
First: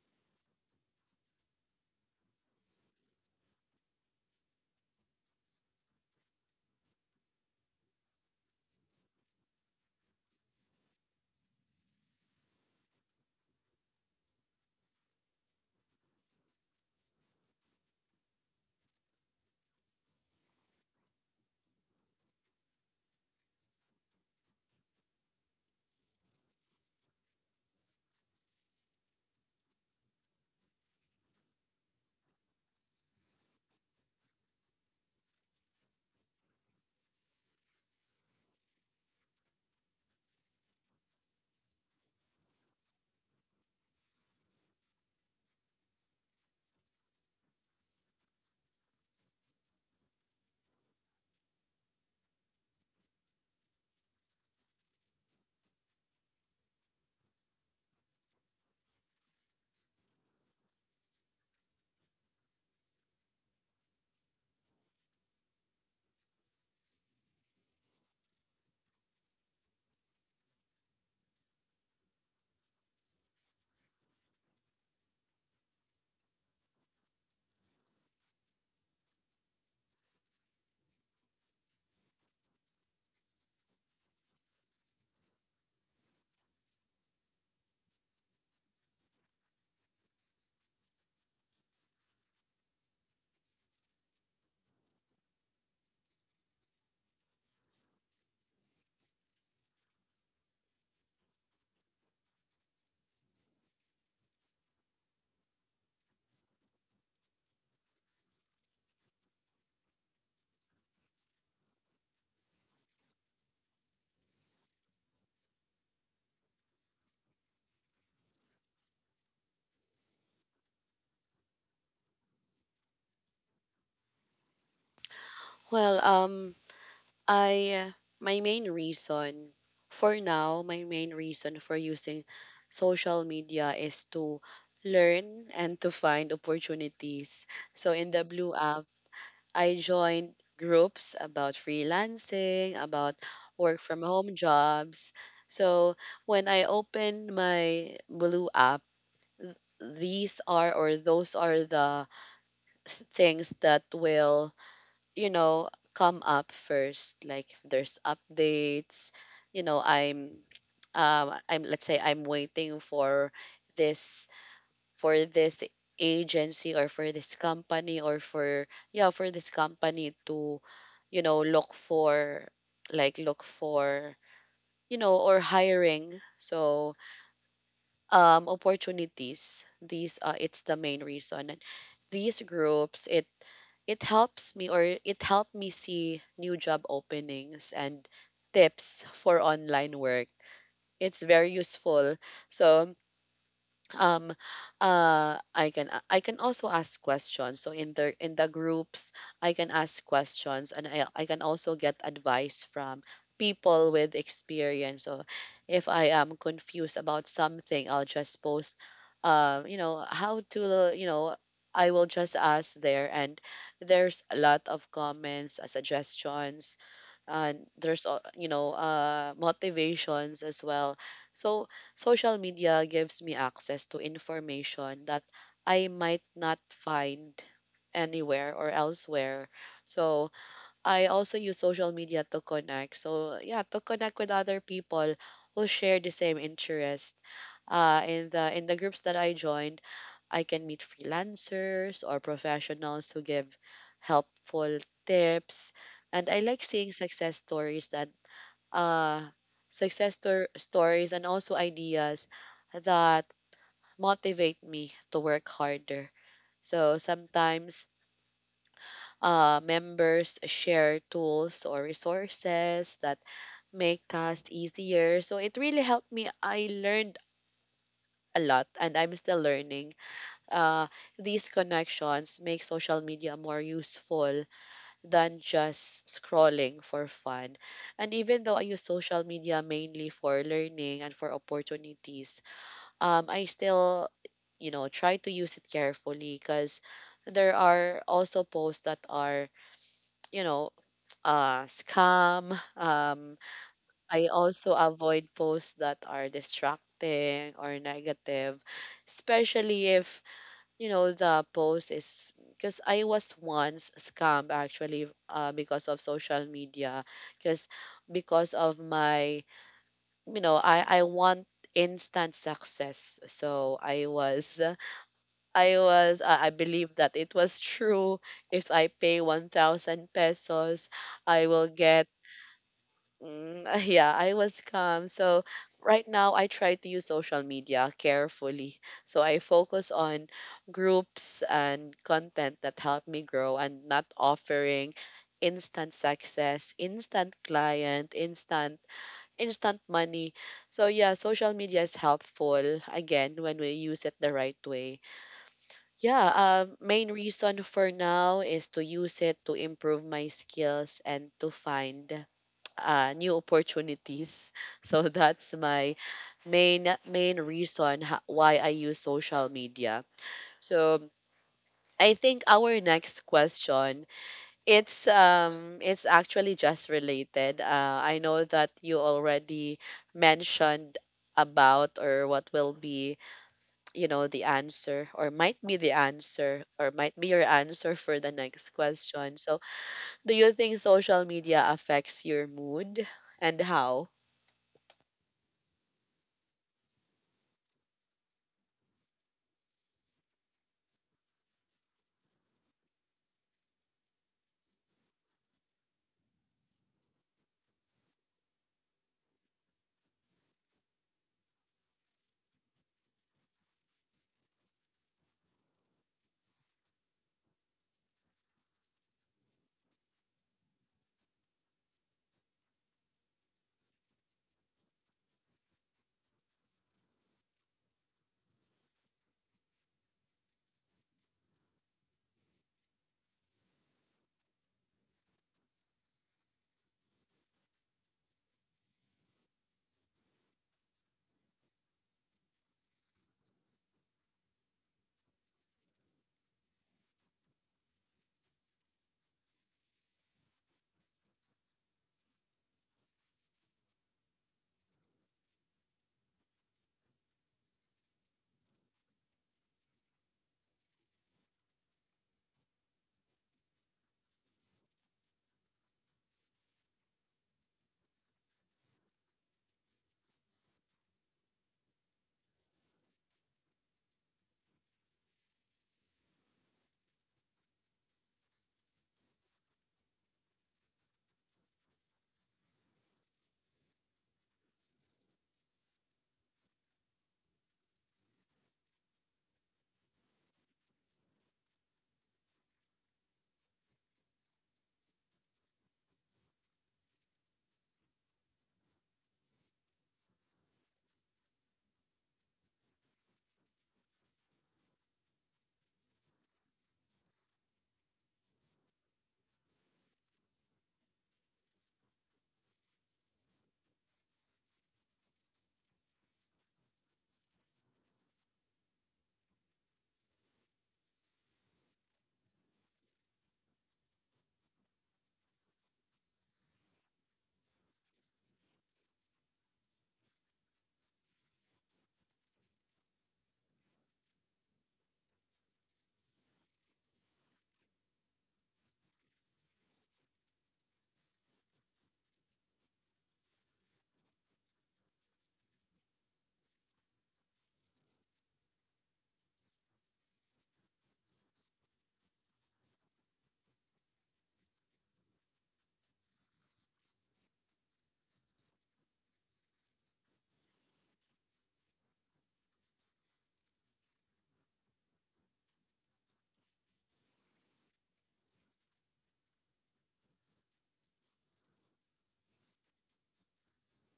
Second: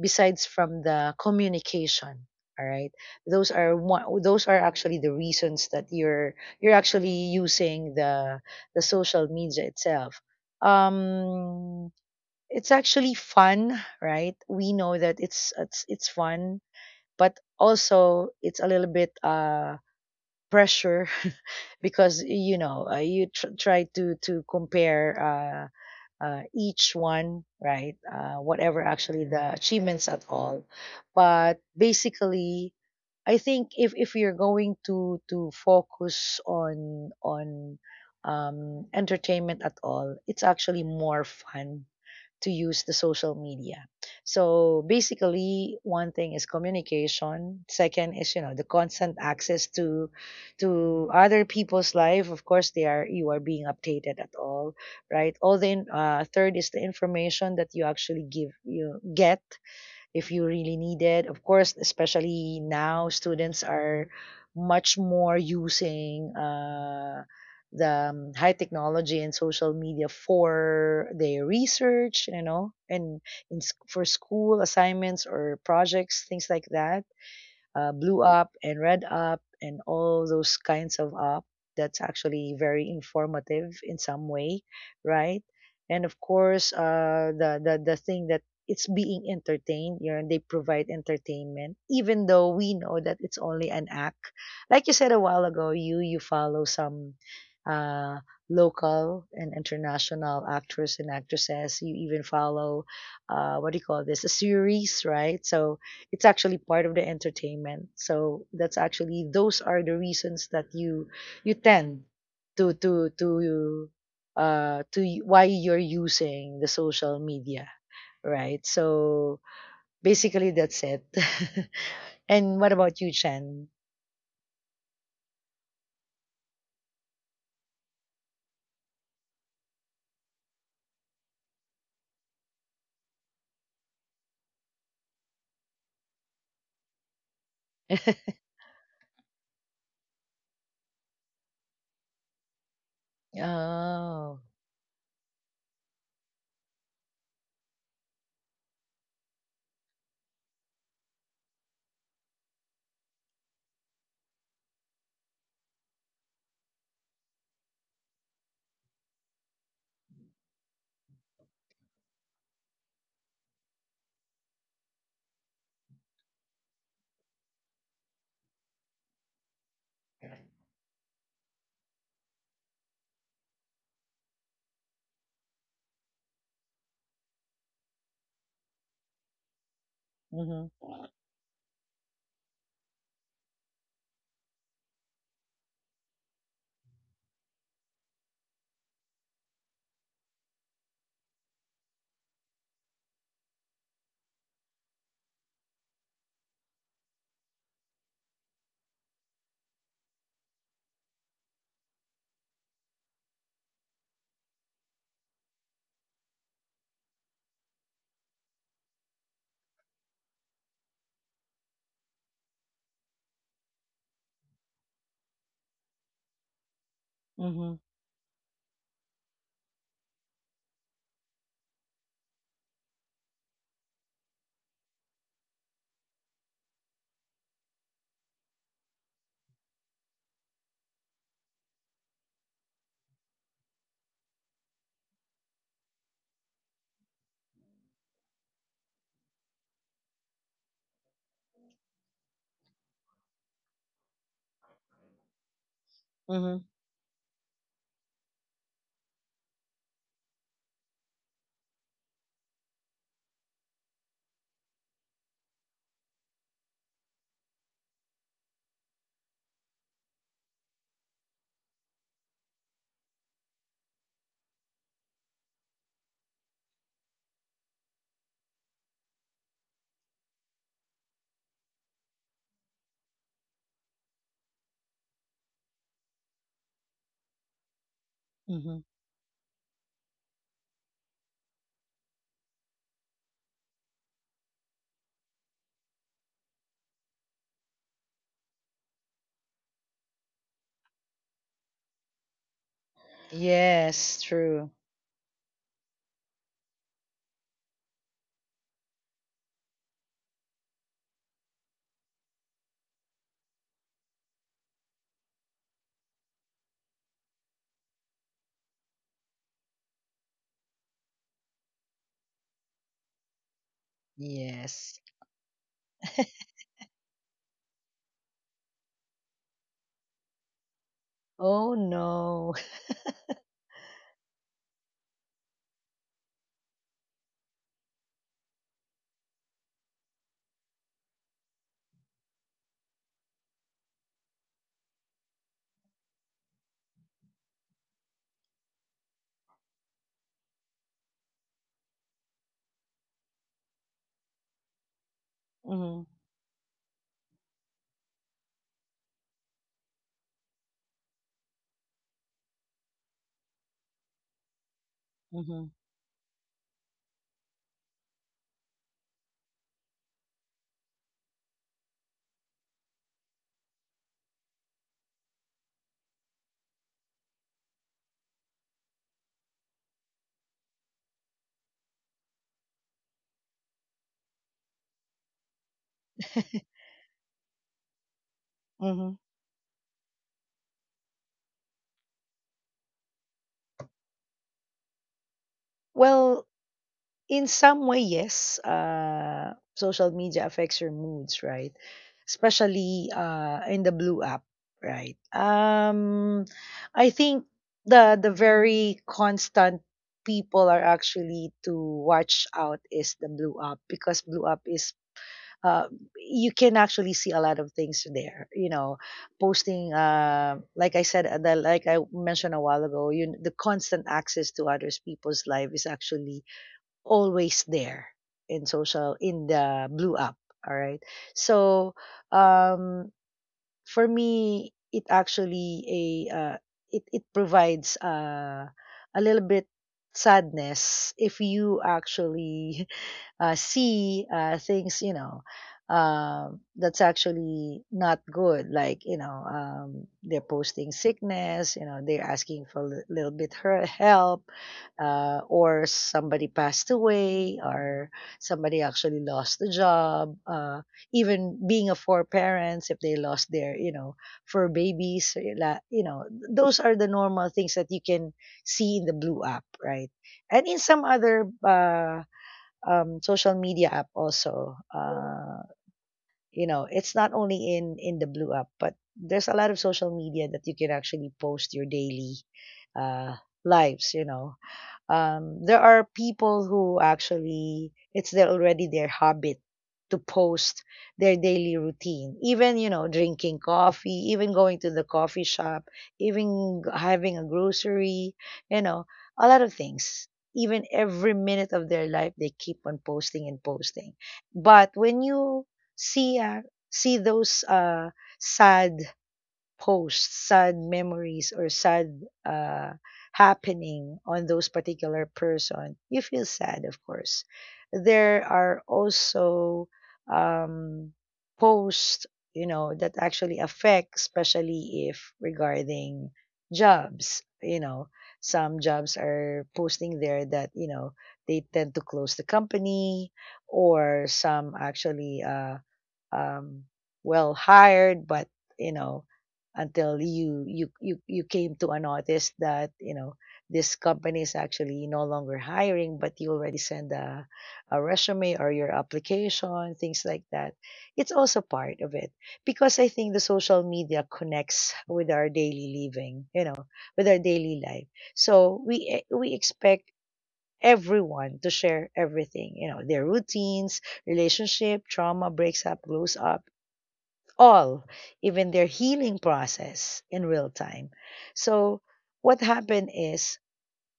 besides from the communication, all right, those are one, those are actually the reasons that you're actually using the social media itself. um it's actually fun, right? We know that it's fun, but also it's a little bit pressure, *laughs* because you know you try to compare each one, right? Whatever actually the achievements at all. But basically, I think if you're going to focus on entertainment at all, it's actually more fun to use the social media. So basically, one thing is communication. Second is you know the constant access to other people's life. Of course, they are you are being updated at all, right? Third is the information that you actually give you get if you really need it. Of course, especially now, students are much more using the high technology and social media for their research, you know, and in, for school assignments or projects, things like that, blue up and red up and all those kinds of up. That's actually very informative in some way, right? And of course, the thing that it's being entertained, you know, they provide entertainment, even though we know that it's only an act. Like you said a while ago, you follow some uh, local and international actors and actresses. You even follow what do you call this? A series, right? So it's actually part of the entertainment. So that's actually those are the reasons that you tend to to to why you're using the social media, right? So basically that's it. *laughs* And what about you, Chen?
Well, I my main reason for now, my main reason for using social media is to learn and to find opportunities. So in the
*laughs*
Blue app, I joined groups about freelancing, about work from home
Oh.
jobs. So when I opened my Blue app, these are, or those are the things that will, you know, come up first. Like if there's updates, you know, I'm let's say I'm waiting for this this agency, or for this company, or for yeah for this company to, you know, look for, like look for, you know, or hiring. So opportunities, these it's
Mhm.
the main reason. And these groups it it helps me, or it helped me see new job openings and tips for online work. It's very useful. So um I can I can also ask questions, so in the groups I can ask questions, and I can also get advice from people with experience. So if I am confused about something, I'll just post, you know how to you know I will just ask there, and there's a lot of comments, suggestions, uh,
Mhm.
there's you know motivations as well. So social media gives me access to information that I might not find anywhere or elsewhere. So I also use social media to connect, so yeah, to connect with other people who share the same interest. In the groups that I joined, I can meet freelancers or professionals who give helpful tips. And I like
Mhm.
seeing success stories that uh stories, and also ideas that motivate me to work harder. So sometimes members share tools or resources that make tasks easier. So it really helped me. I learned a lot and I'm still learning. uh, these connections make social media more useful than just scrolling for fun. And even though I
Mhm.
use social media mainly for learning and for opportunities, I still, you know, try to use it carefully because there are also posts that are, you know, scam. *laughs*
Yes,
I
true.
also avoid posts that are distracting or negative, especially if you know the post is, because I was once scammed actually because of social media, because because of my, you know, I want instant success. So I was *laughs*
Yes.
I believe that it was true, if I pay 1000 pesos I will
Oh
get.
no. *laughs*
Mm, *laughs* yeah, I was calm. So right now I try to use social media carefully. So I focus on groups and content that help me grow, and not offering instant success, instant client, instant instant money. So yeah, social media is helpful again when we use it the right way.
Mhm.
Yeah, main reason for now is to use it to improve my skills and to find new opportunities. *laughs* So that's
Mhm.
my main reason why I use social media. So I think our next question, it's actually just related. I know that you already mentioned about, or what will be, you know, the answer, or might be the answer, or might be your answer for the next
Mhm.
question. So do you think social media affects your mood and how?
*laughs* Well, in some way, yes, social media affects your moods, right? Especially in the blue app, right? I think the very constant people are actually to watch out is the blue app, because blue app is uh, you can actually see a lot of things there. You know, posting like I said, like I mentioned a while ago, you the constant access to others people's life is actually always there in social in the blue app, all right. So um for me it actually a it it provides a little bit sadness if you actually see things, you know, that's actually not good. Like, you know, they're posting sickness, you know, they're asking for a little bit her help, or somebody passed away, or somebody actually lost a job. Even being a four parents, if they lost their, you know, four babies, eh, you know, those are the normal things that you can see in the blue app, right? And in some other social media app also. You know, it's not only in the Blue app, but there's a lot of social media that you can actually post your daily uh, lives. You know, there are people who actually it's their already their habit to post their daily routine, even you know drinking coffee, even going to the coffee shop, even having a grocery, you know, a lot of things. Even every minute of their life, they keep on posting and posting. But when you see those sad post sad memories or sad uh, happening on those particular person, you feel sad, of course. There are also um, posts, you know, that actually affect, especially if regarding jobs. You know, some jobs are posting there that you know they tend to close the company, or some actually um, well hired, but you know, until you came to a notice that you know this company is actually no longer hiring, but you already send a resume or your application, things like that. It's also part of it because I think the social media connects with our daily living, you know, with our daily life. So we expect everyone to share everything, you know, their routines, relationship, trauma, breaks up, glows up, all, even their healing process in real time. So what happened is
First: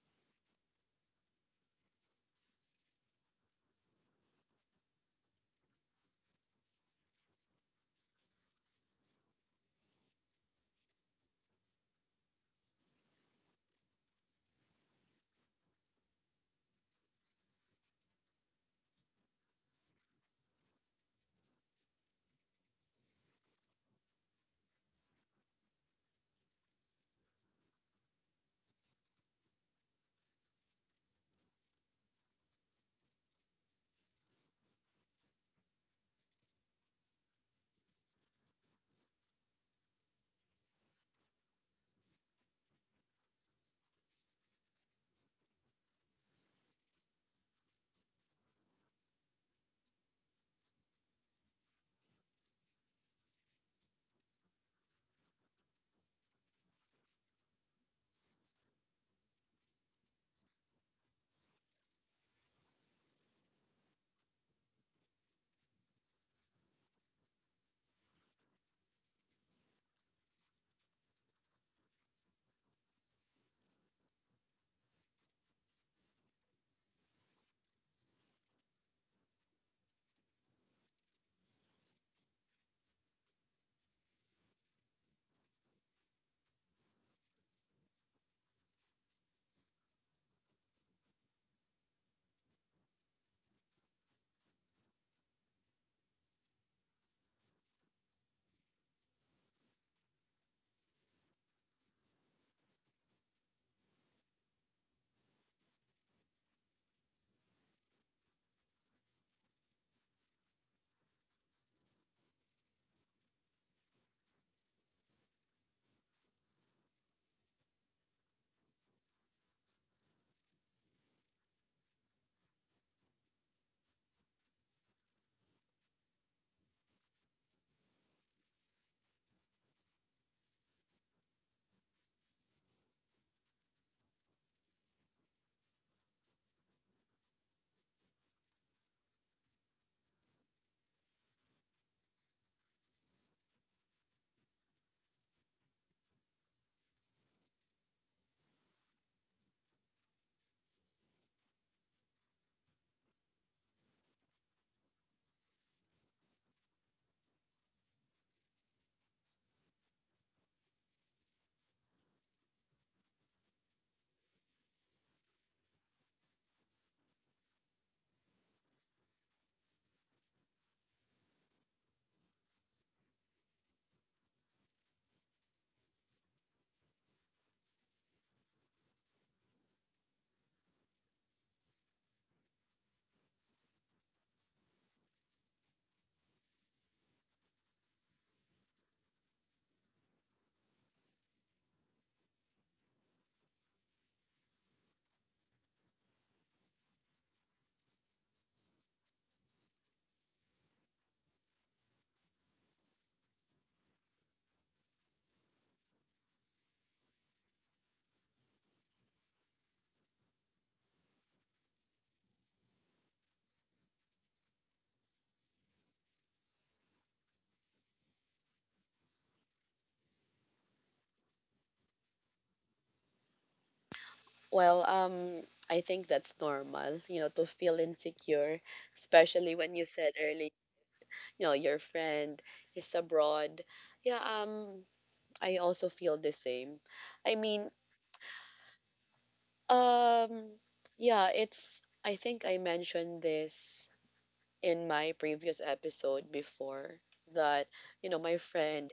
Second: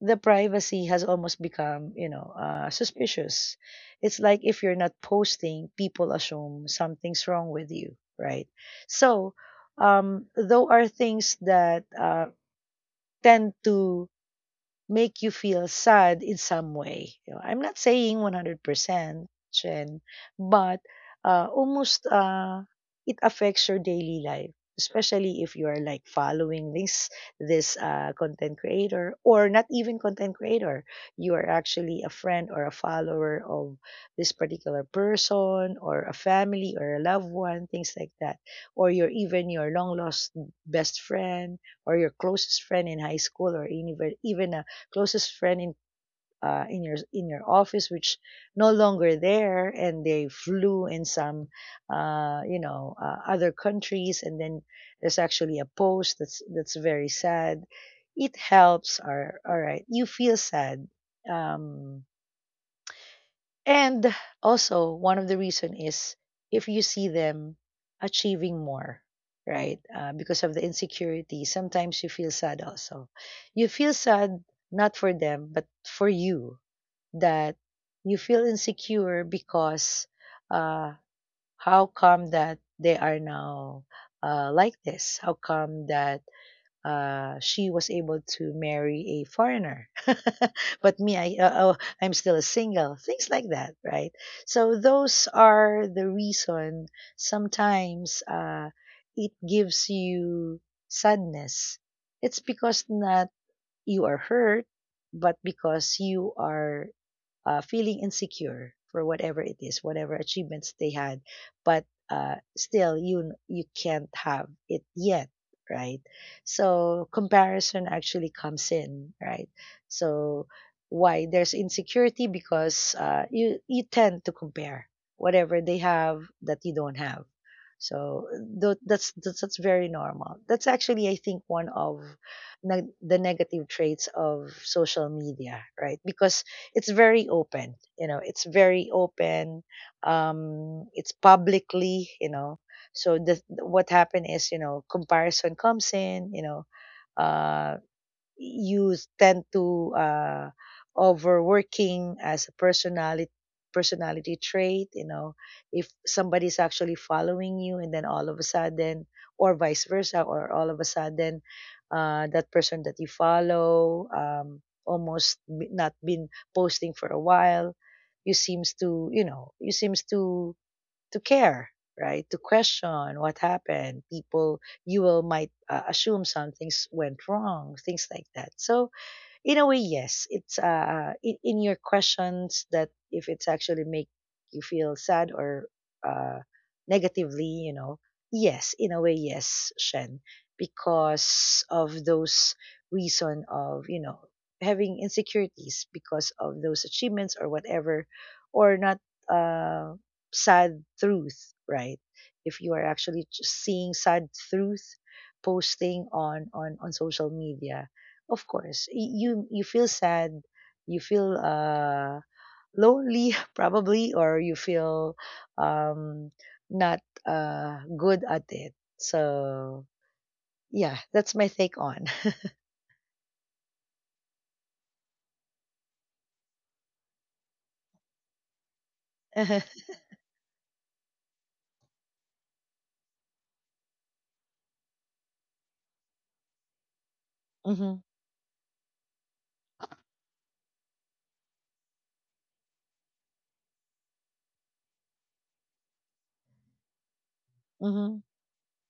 the privacy has almost become, suspicious. It's like if you're not posting, people assume something's wrong with you, right? So though are things that tend to make you feel sad in some way. You know, I'm not saying 100%, Chen, but almost it affects your daily life, especially if you are like following this content creator or not even content creator. You are actually a friend or a follower of this particular person or a family or a loved one, things like that. Or you're even your long lost best friend or your closest friend in high school or even closest friend in your office which no longer there, and they flew in some other countries. And then there's actually a post that's very sad. It helps, or all right, you feel sad. Um and Also, one of the reason is if you see them achieving more, right? Because of the insecurity, sometimes you feel sad also. You feel sad not for them, but for you, that you feel insecure because uh, how come that they are now like this? How come that she was able to marry a foreigner? *laughs* But me, I'm still a single, things like that, right? So those are the reason sometimes it gives you sadness. It's because not you are hurt, but because you are feeling insecure for whatever it is, whatever achievements they had. But still you can't have it yet, right? So comparison actually comes in, right? So why there's insecurity? Because you tend to compare whatever they have that you don't have. So that's very normal. That's actually, I think, one of the negative traits of social media, right? Because it's very open, you know, it's very open, um, it's publicly, you know. So the what happened is, you know, comparison comes in, you know. Uh you tend to overworking as a personality personality trait, you know. If somebody's actually following you, and then all of a sudden, or vice versa, or all of a sudden, that person that you follow, almost not been posting for a while, you seems to, you know, you seems to care, right? To question what happened. People, you will might assume some things went wrong, things like that. So in a way, yes. It's uh, in your questions that if it's actually make you feel sad or uh negatively, you know. Yes, in a way, yes, Shen, because of those reason of, you know, having insecurities because of those achievements or whatever, or not uh sad truth, right? If you are actually just seeing sad truth posting on on social media, of course, you feel sad, you feel lonely *laughs* probably, or you feel um, not good at it. So yeah, that's my take on.
Well, I think that's normal, you know, to feel insecure, especially when you
*laughs*
said earlier, you know, your friend is abroad. Yeah, I also feel the same. I mean,
Mm-hmm,
um, yeah, it's, I think I mentioned this in my previous episode before that, you know,
mm-hmm.
my friend,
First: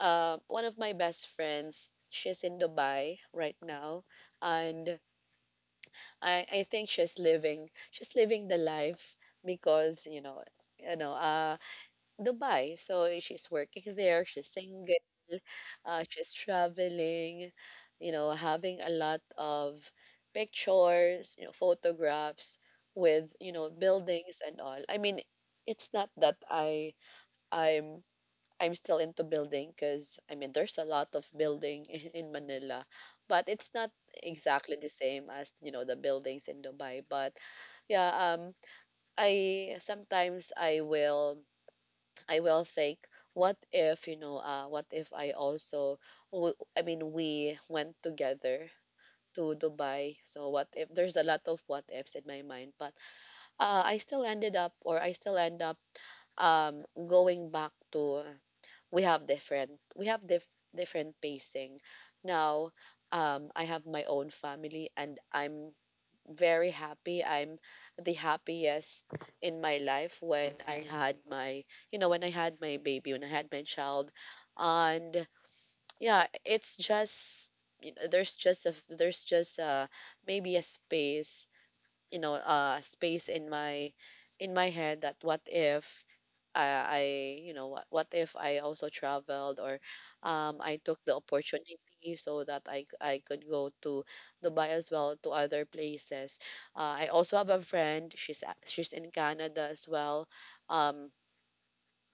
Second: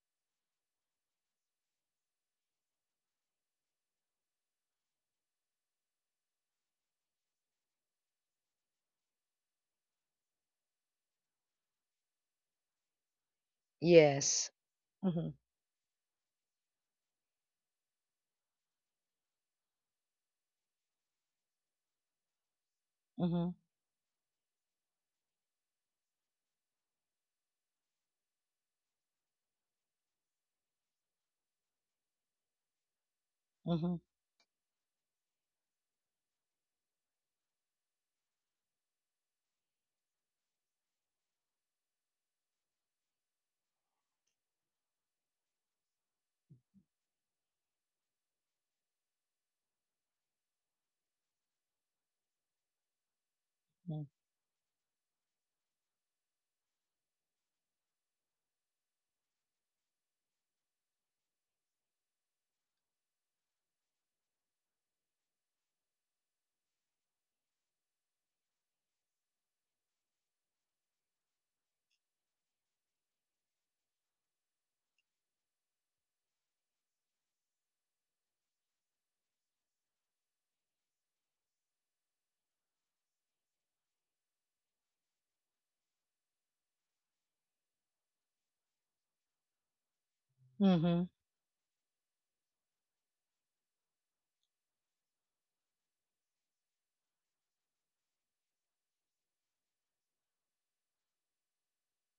one of my best friends, she's in Dubai right now, and I think she's living the life because you know you know uh Dubai. So eh, she's working there. She's
Yes.
single.
Mm-hmm,
She's traveling. You know, having a lot of pictures, you know, photographs with,
mm-hmm,
you know, buildings and all. I mean, it's not that I'm I'm still into building, because I mean there's a lot of building *laughs* in Manila, but it's not
mm-hmm,
exactly the same as, you know, the buildings in Dubai. But yeah, I sometimes I will think what if, you know, what if I also I mean we went together to Dubai. So what if, there's a lot of what ifs in my mind. But I
mm-hmm,
still ended up, or I still end up going back to, we have different, we have dif- different pacing now. I have my own family, and I'm very happy. I'm the happiest in my life when I had my, you know, when I had my baby, when I had my child. And yeah, it's just, you know, there's just a maybe a space, you know, a space in my head, that what if, I, you know, what if I also traveled, or I took
mm-hmm.
the opportunity so that I could go to Dubai as well, to other places. I also have a friend, she's in Canada as well. Um,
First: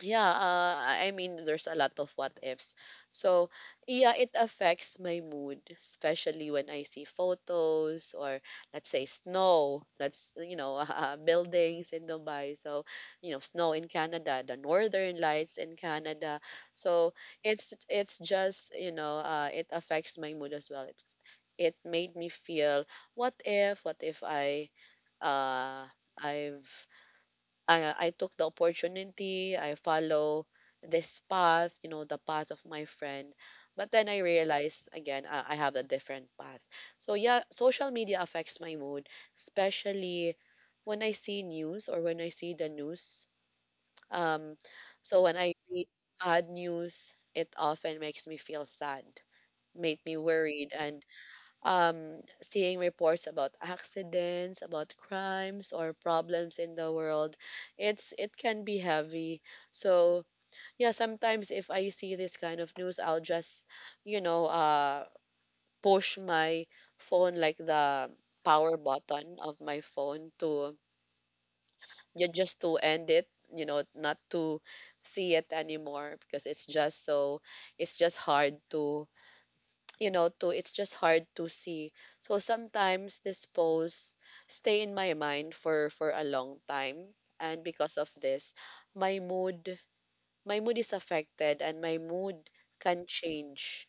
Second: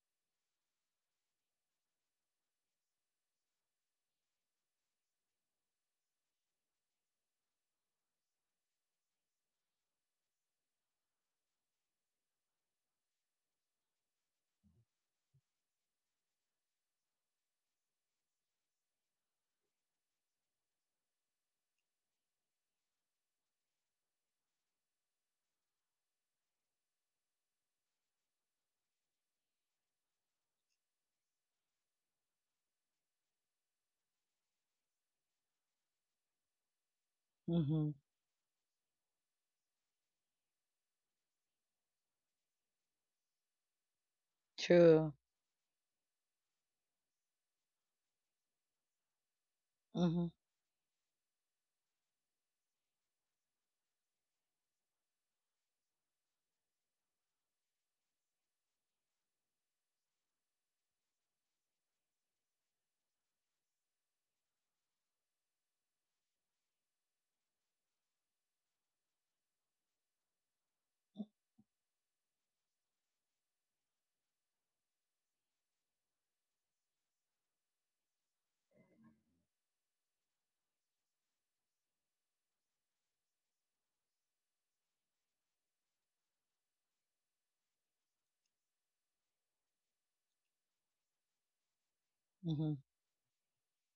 yeah, I mean, there's a lot of what ifs. So, yeah, it affects my mood, especially when I see photos, or let's say snow. That's, you know, *laughs* buildings in Dubai. So, you know, snow in Canada, the northern lights in Canada. So, it's just, you know, it affects my mood as well. It made me feel what if uh I've I took the opportunity. I follow this path, you know, the path of my friend. But then I realized again, I have a different path. So yeah,
Mm-hmm.
social media affects my mood, especially when I see news, or when I see the news. Um,
True.
so when I read bad news, it often makes me feel sad, made me
Mm-hmm,
worried, and seeing reports about accidents, about crimes or problems in the world, it's it can be heavy. So yeah, sometimes if I see this kind of news, I'll just, you know uh, push my phone, like the power button of my phone, to yeah, just to end it. You know, not to see it anymore, because it's just so, it's just hard to, it's just hard to see. So sometimes these posts stay in my mind for a long time, and because of this, my mood my mood is affected, and my mood
mm-hmm,
can change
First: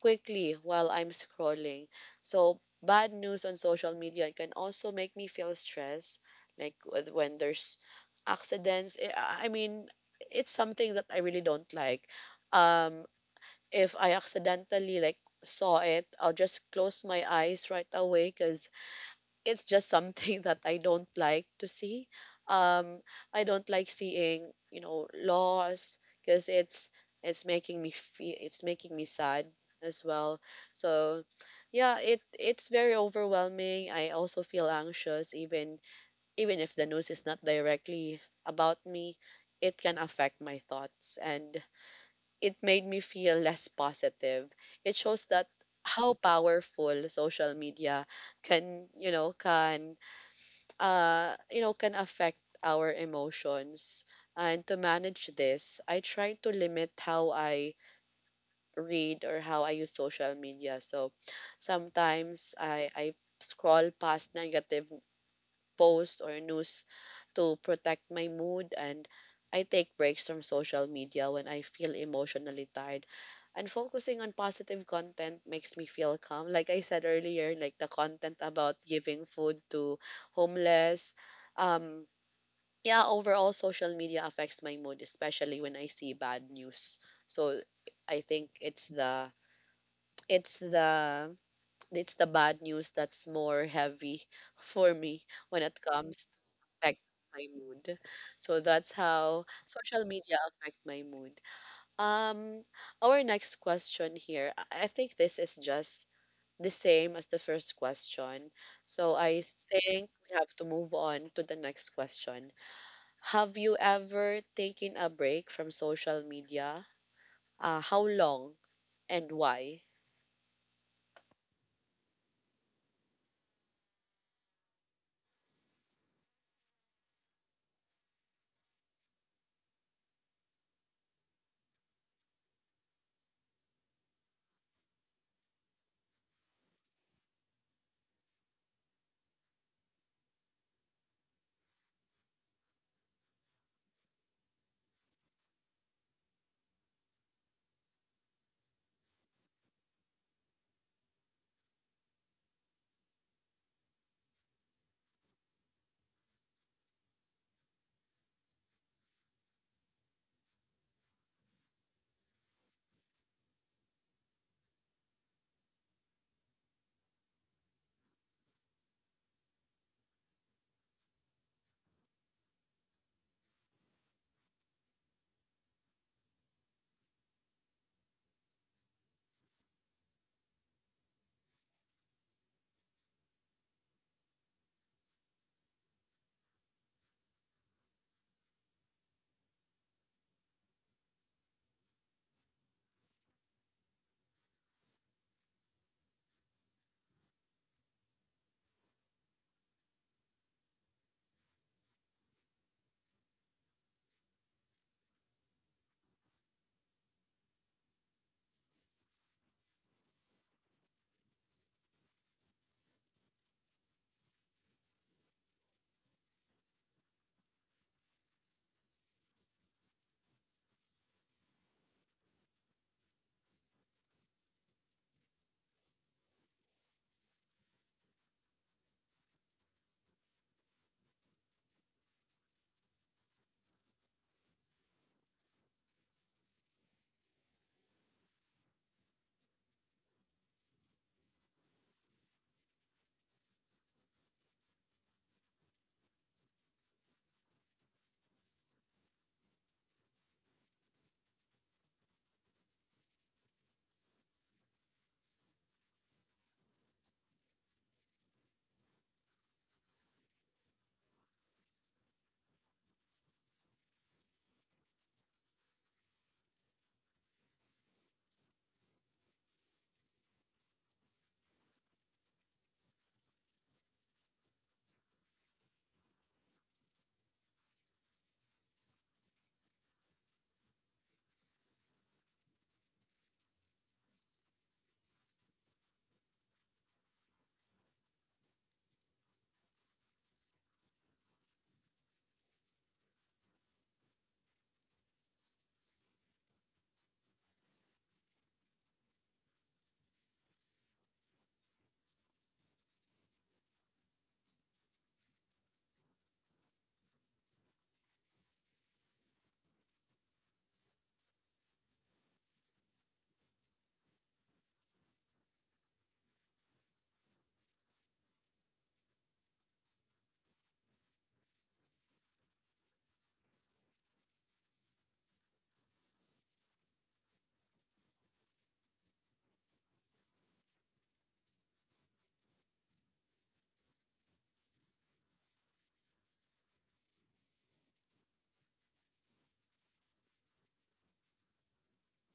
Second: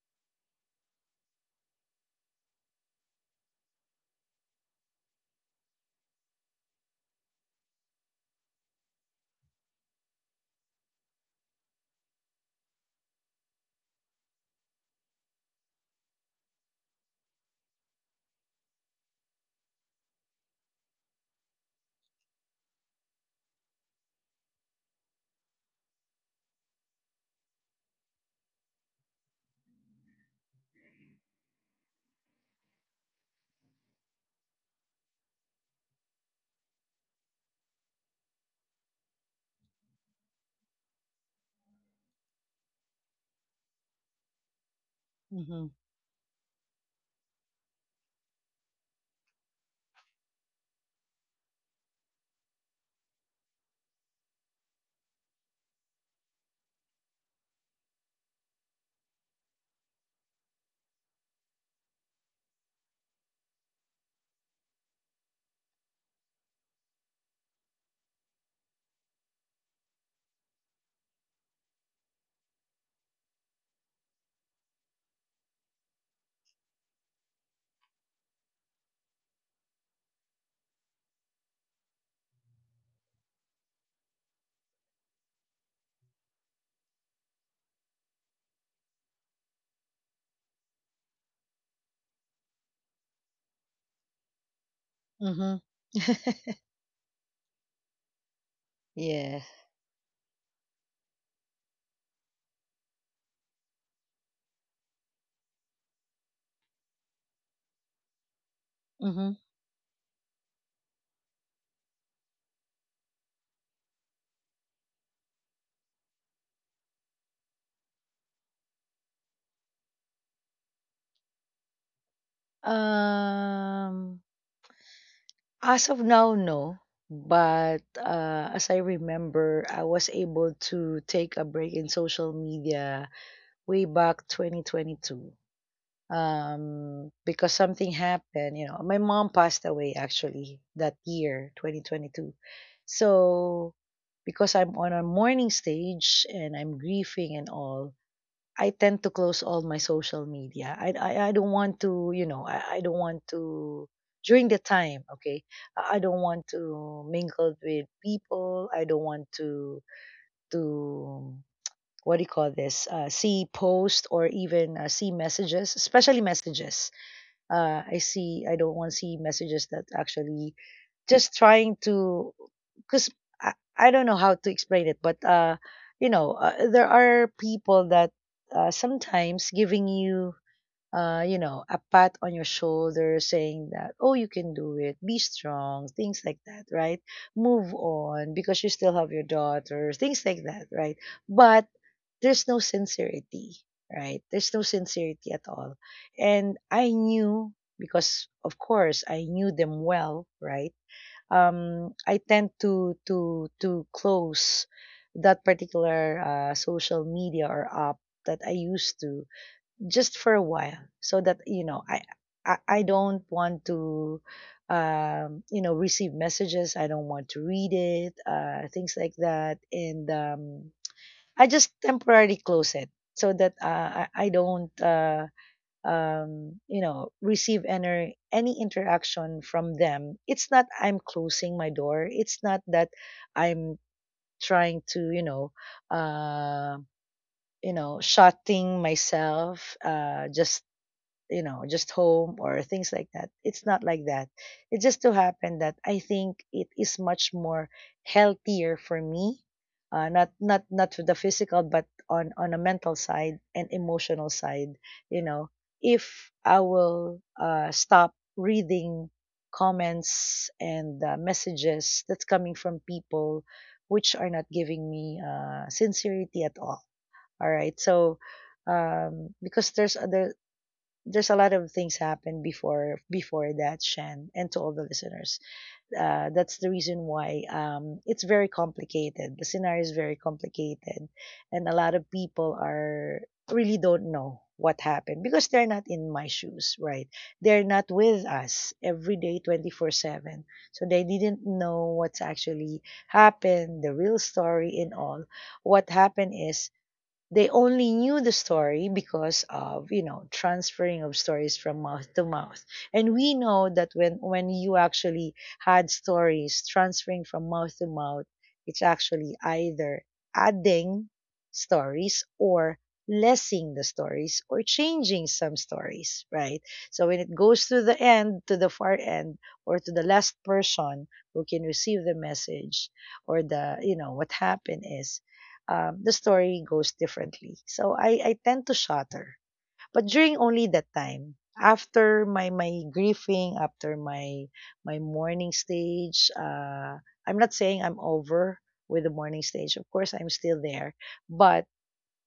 quickly while I'm scrolling. So bad news on social media can also make me feel stress, like when there's accidents. I mean, it's something that I really don't like. Um, if I accidentally like saw it, I'll just close my eyes right away because it's just something *laughs* that I don't like to see. Um, I don't like seeing loss because it's making me feel it's Making me sad as well. So yeah, it's very overwhelming. I also feel anxious even if the news is not directly about me. It can affect my thoughts and it made me feel less positive. It shows that
mm-hmm,
how powerful social media can, you know, can can affect our emotions. And to manage this, I try to limit how I read or how I use social media. So sometimes I scroll past negative posts or news to protect my mood, and I take breaks from social media when I feel emotionally tired. And focusing on positive content makes me feel calm. Like I said earlier, like the content about giving food to homeless. Um, yeah, overall, social media affects my mood, especially when I see bad news. So I think it's the it's the bad news that's more heavy *laughs* for me when
mm-hmm.
it comes to
*laughs*
affect my mood. So that's how
Yeah.
social media affect my mood. Um, our next question here, I think this is just the same as the first question. So I
Mm-hmm.
think we have to move on to the next question. Have you ever taken a break from social media? How long and why?
Um, as of now, no. But as I remember, I was able to take a break in social media way back 2022, because something happened. You know, my mom passed away actually that year, 2022. So because I'm on a mourning stage and I'm grieving and all, I tend to close all my social media. I don't want to, you know, I don't want to, during the time, okay, I don't want to mingle with people. I don't want to, what do you call this? See post or even see messages, especially messages. I don't want to see messages that actually just trying to, because I don't know how to explain it, but there are people that sometimes giving you, you know a pat on your shoulder, saying that, oh, you can do it, be strong, things like that, right? Move on, because you still have your daughter, things like that, right? But there's no sincerity, right? There's no sincerity at all. And I knew, because of course I knew them well, right? Um, I tend to to close that particular social media or app that I used to, just for a while, so that, you know, I don't want to, you know, receive messages. I don't want to read it, things like that. And I just temporarily close it, so that I don't, you know, receive any interaction from them. It's not I'm closing my door. It's not that I'm trying to, uh, you know, shutting myself, just, you know, just home or things like that. It's not like that. It just so happened that I think it is much more healthier for me, not to the physical, but on a mental side and emotional side. You know, if I will stop reading comments and messages that's coming from people which are not giving me sincerity at all. All right, so because there's other, there's a lot of things happened before that, Shan, and to all the listeners, that's the reason why it's very complicated, the scenario is very complicated, and a lot of people are really don't know what happened, because they're not in my shoes, right? They're not with us every day 24/7. So they didn't know what's actually happened, the real story and all. What happened is they only knew the story because of, you know, transferring of stories from mouth to mouth. And we know that when, you actually had stories transferring from mouth to mouth, it's actually either adding stories or lessing the stories or changing some stories, right? So when it goes to the end, to the far end, or to the last person who can receive the message, or the, you know, what happened is, the story goes differently. So I tend to shudder. But during only that time, after my grieving, after my mourning stage, I'm not saying I'm over with the mourning stage, of course, I'm still there. But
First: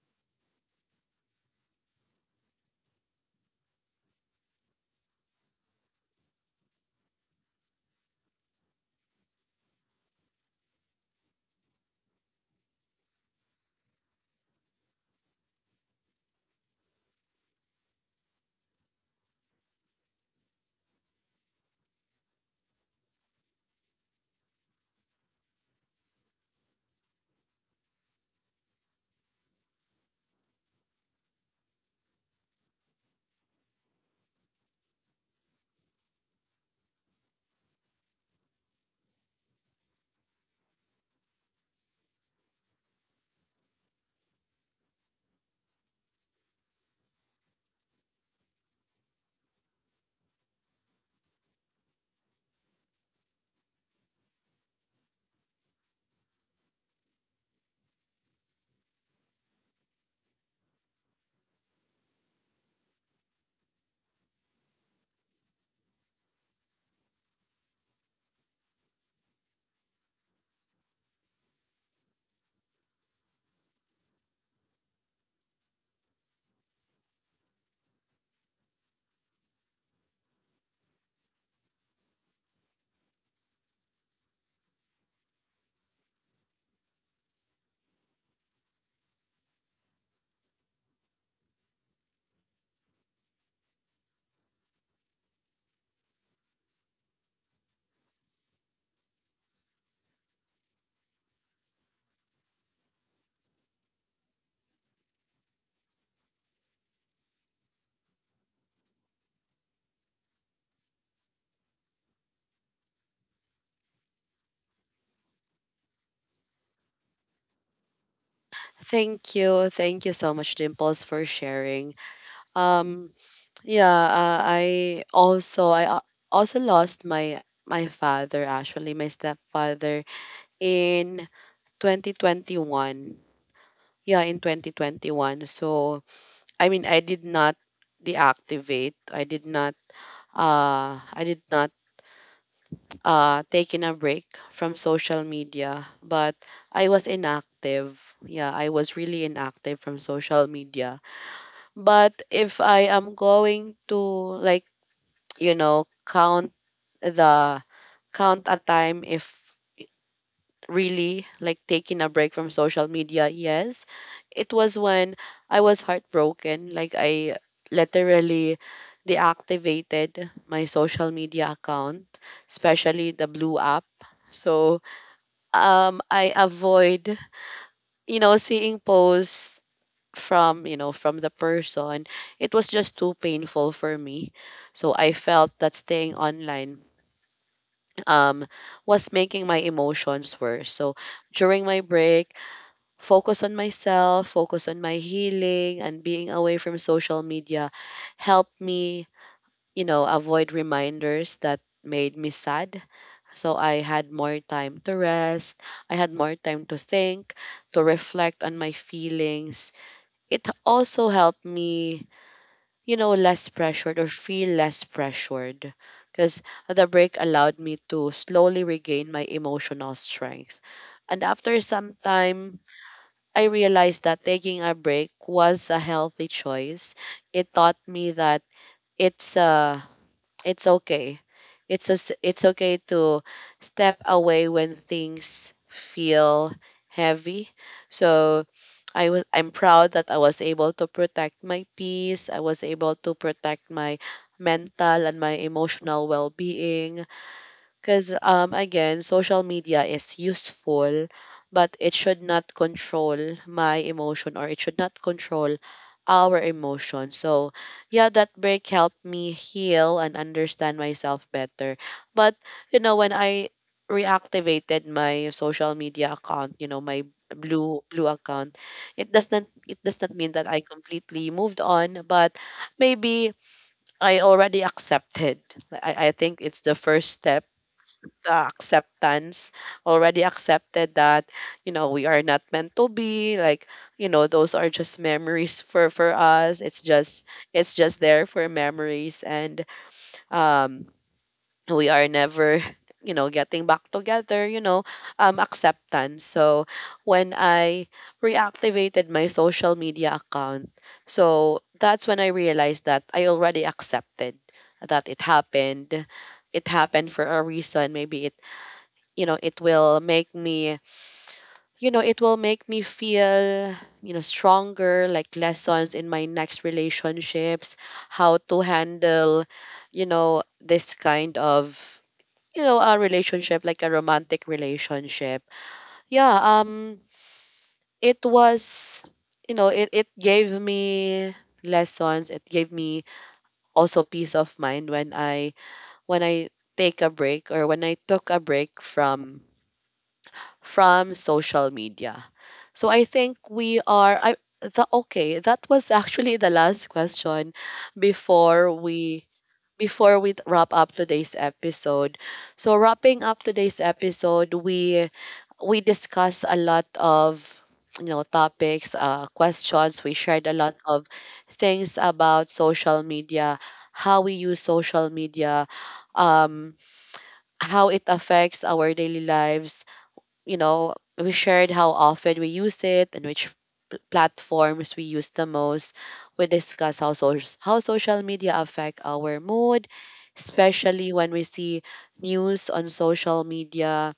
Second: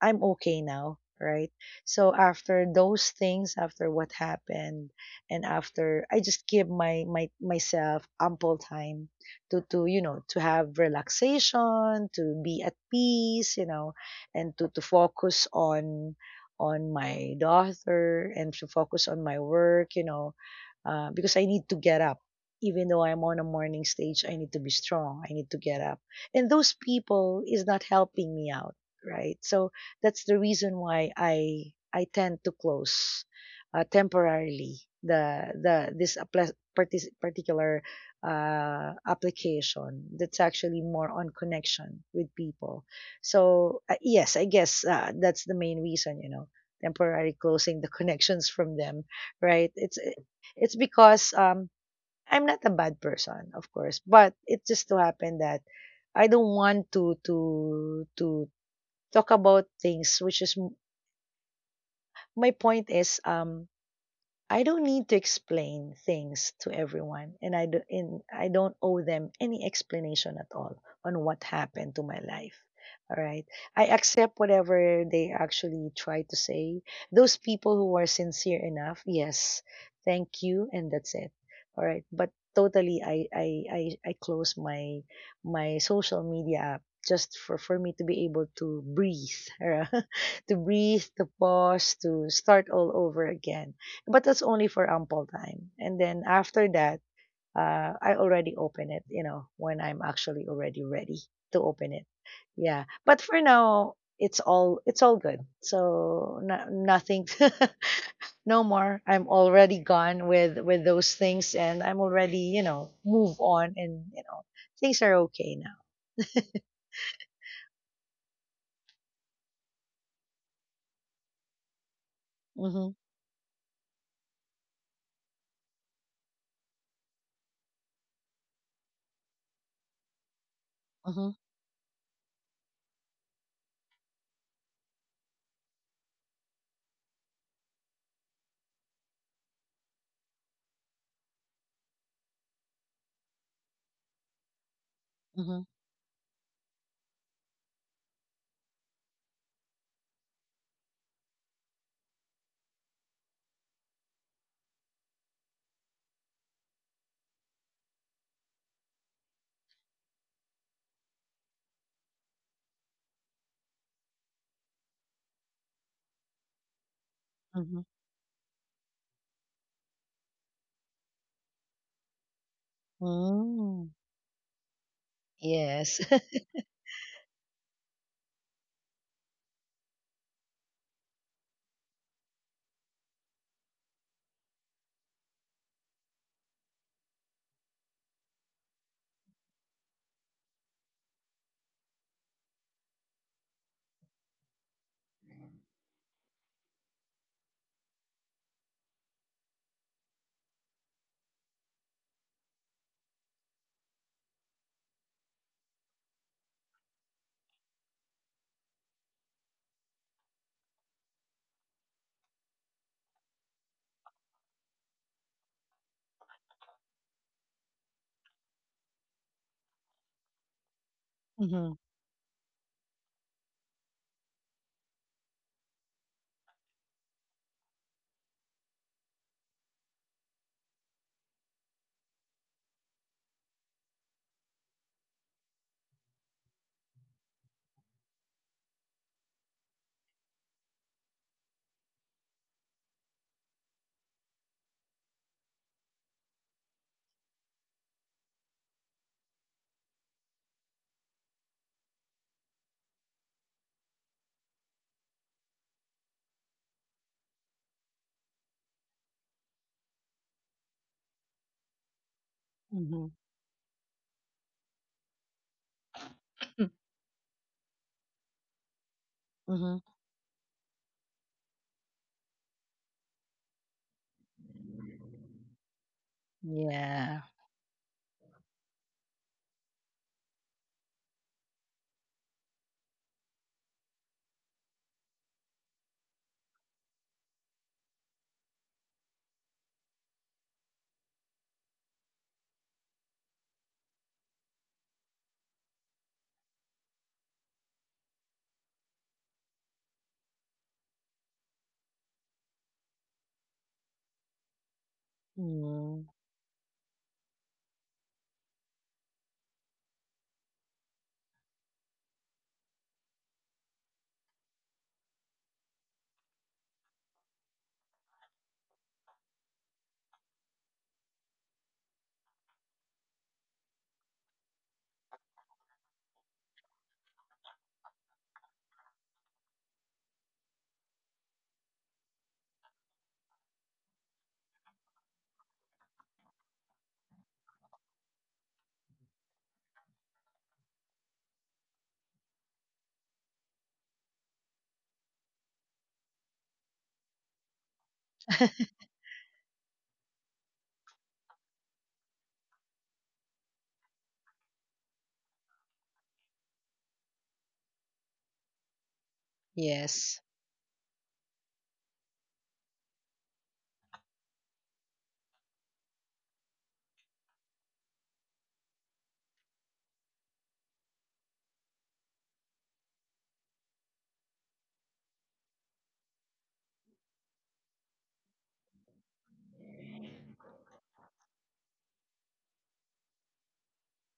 I'm okay now, right? So after those things, after what happened, and after I just give my my myself ample time to you know, to have relaxation, to be at peace, you know, and to focus on my daughter and to focus on my work, you know, because I need to get up. Even though I'm on a morning stage, I need to be strong. I need to get up. And those people is not helping me out, right? So that's the reason why I tend to close, temporarily, the particular, application that's actually more on connection with people. So yes, I guess that's the main reason, you know, temporarily closing the *laughs* connections from them, right? It's because I'm not a bad person, of course, but it just so happened that I don't want to to talk about things, which is, my point is, um, I don't need to explain things to everyone, and I do, and I don't owe them any explanation at all on what happened to my life. All right, I accept whatever they actually try to say. Those people who are sincere enough, yes, thank you, and that's it. All right, but totally, I close my my social media app, just for me to be able to breathe, *laughs* to breathe, to pause, to start all over again. But that's only for ample time. And then after that, I already open it, you know, when I'm actually already ready to open it. Yeah. But for now, it's all, it's all good. So no, nothing *laughs* no more. I'm already gone with those things, and I'm already, you know, move on, and you know, things are okay now. *laughs*
Thank you. Thank you so much, Dimples, for sharing.
Mhm.
Um, yeah, I also I also lost my father actually, my stepfather in
Mhm.
2021. Yeah, in 2021. So, I mean, I did not deactivate. I did not taking a break from social
Mhm.
media, but I was inactive. Yeah, I was really inactive from social media. But if I am going to like you know count the count a time if really like taking a break from social media, yes, it was when I was heartbroken, like I
Mhm.
literally deactivated my social media account, especially the blue app.
Mm.
So
Yes.
um, I
*laughs*
avoid you know seeing posts from you know from the person. It was just too painful for me, so I felt that staying online um, was making my emotions worse. So during my break, focus on myself, focus on my healing, and being away from social media helped me, you know, avoid reminders that made me sad. So I had more time to rest, I had more time to think, to reflect on my feelings. It also helped me you know, less pressured or feel less pressured. Because the break allowed me to slowly regain my emotional strength. And after
Mhm.
some time, I realized that taking a break was a healthy choice. It taught me that it's a it's okay. It's okay to step away when things feel heavy. So I'm proud that I was able to protect my peace. I was able to protect my mental and my emotional well-being. Because again, social media is useful, but it should not control my emotion, or it should not control our emotion. So yeah, that break helped me heal and understand myself better. But you know, when
Mhm.
I reactivated my social media account, you know,
*laughs*
my blue account, it does not
Mhm.
it does not mean that I completely moved on, but maybe I already accepted. I think it's the first
Yeah.
step, the acceptance. Already accepted that you know we are not meant to be, like, you know, those are just memories for us. It's just it's just there for memories. And um, we are never you know getting back together, you know. Um, acceptance. So when I reactivated my social media account, so that's when I realized that I already accepted that it happened.
Mm,
It happened for a reason. Maybe you know it will make me, you know, it will make me feel you know stronger, like lessons in my next relationships, how to handle you know this kind of you know a relationship, like a romantic relationship. Yeah. Um, it was you know it gave me lessons. It gave me also peace of mind when I take a break, or when I took a break from social media. So I think we are I the okay, that was actually the last question before we before we wrap up today's episode. So wrapping up today's episode, we discussed a lot of you know topics, questions, we
yes.
shared a lot of things about social media, how we use social media, um how it affects our daily lives. You know, we shared how often we use it and which platforms we use the most. We discuss how social media affect our mood, especially when we see news on social media,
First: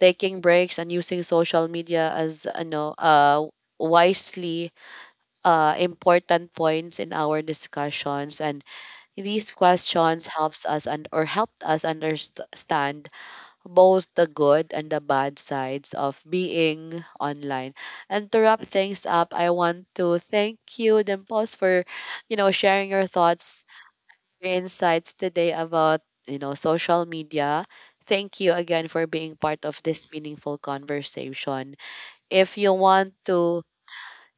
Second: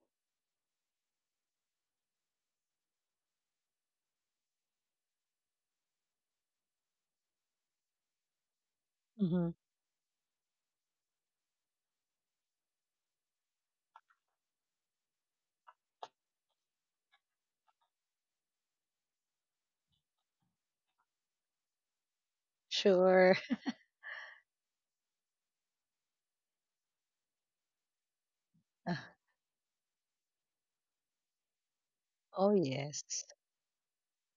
taking breaks and using social media as, you know, wisely, important points in our discussions. And
Mm-hmm.
these questions helps us, and or helped us understand both the good and the bad sides of being online. And to wrap things up, I want to thank you, Dimples, for you know sharing your
Sure.
thoughts, your insights today about you know social media. Thank you again for
*laughs*
being part of this meaningful conversation.
Oh,
If you want
yes.
to,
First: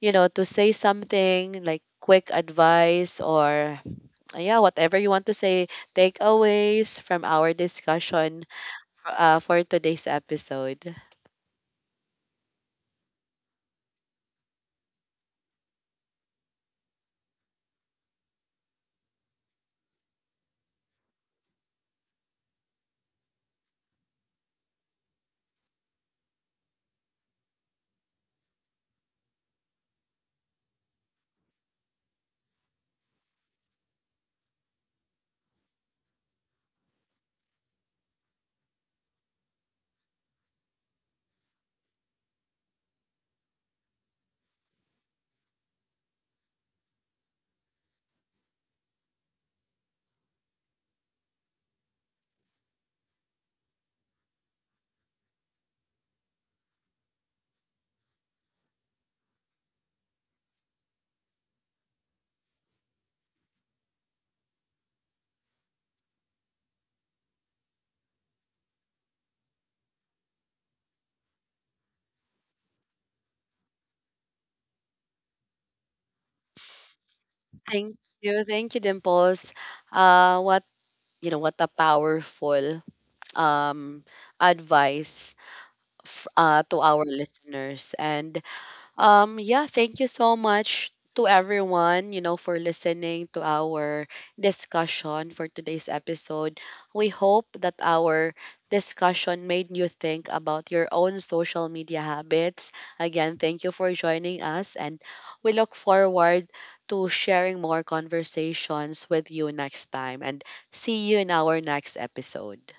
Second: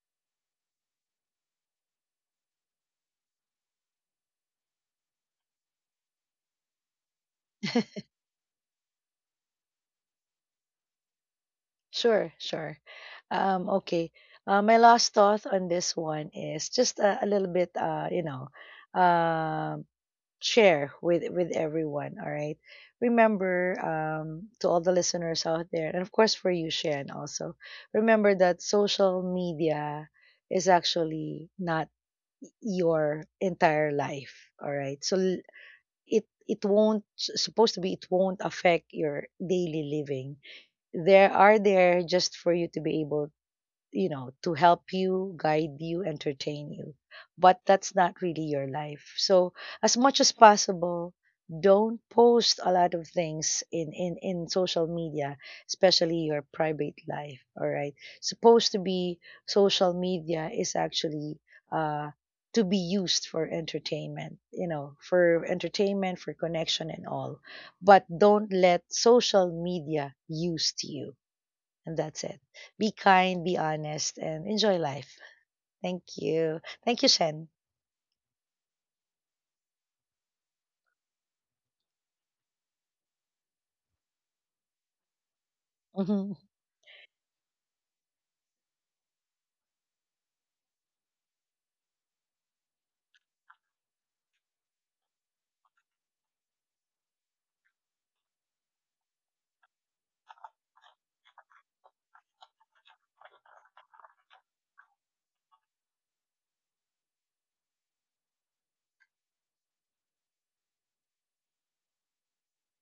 you know, to say something like quick advice or yeah, whatever you want to say, takeaways from our
*laughs*
discussion for today's episode.
Sure, sure. Okay. My last thought on this one is just a little bit, you know, um, share with everyone. All right. Remember, to all the listeners out there, and of course for you, Shan, also, remember that social media is actually not your entire life. All right. So it won't, supposed to be, it won't affect your daily living. There are there just for you to be able, you know, to help you, guide you, entertain you. But that's not really your life. So as much as possible, don't post a lot of things in social media, especially your private life. All right. Supposed to be, social media is actually, uh, to be used for entertainment, you know, for entertainment, for connection and all. But don't let social media use you, and that's it. Be kind, be honest, and enjoy life. Thank you. Thank you, Shen.
Thank you. Thank you, Dimples. What you know, what a powerful um advice
*laughs*
to our listeners. And yeah, thank you so much to everyone, you know, for listening to our discussion for today's episode. We hope that our discussion made you think about your own social media habits. Again, thank you for joining us, and we look forward to sharing more conversations with you next time. And see you in our next episode.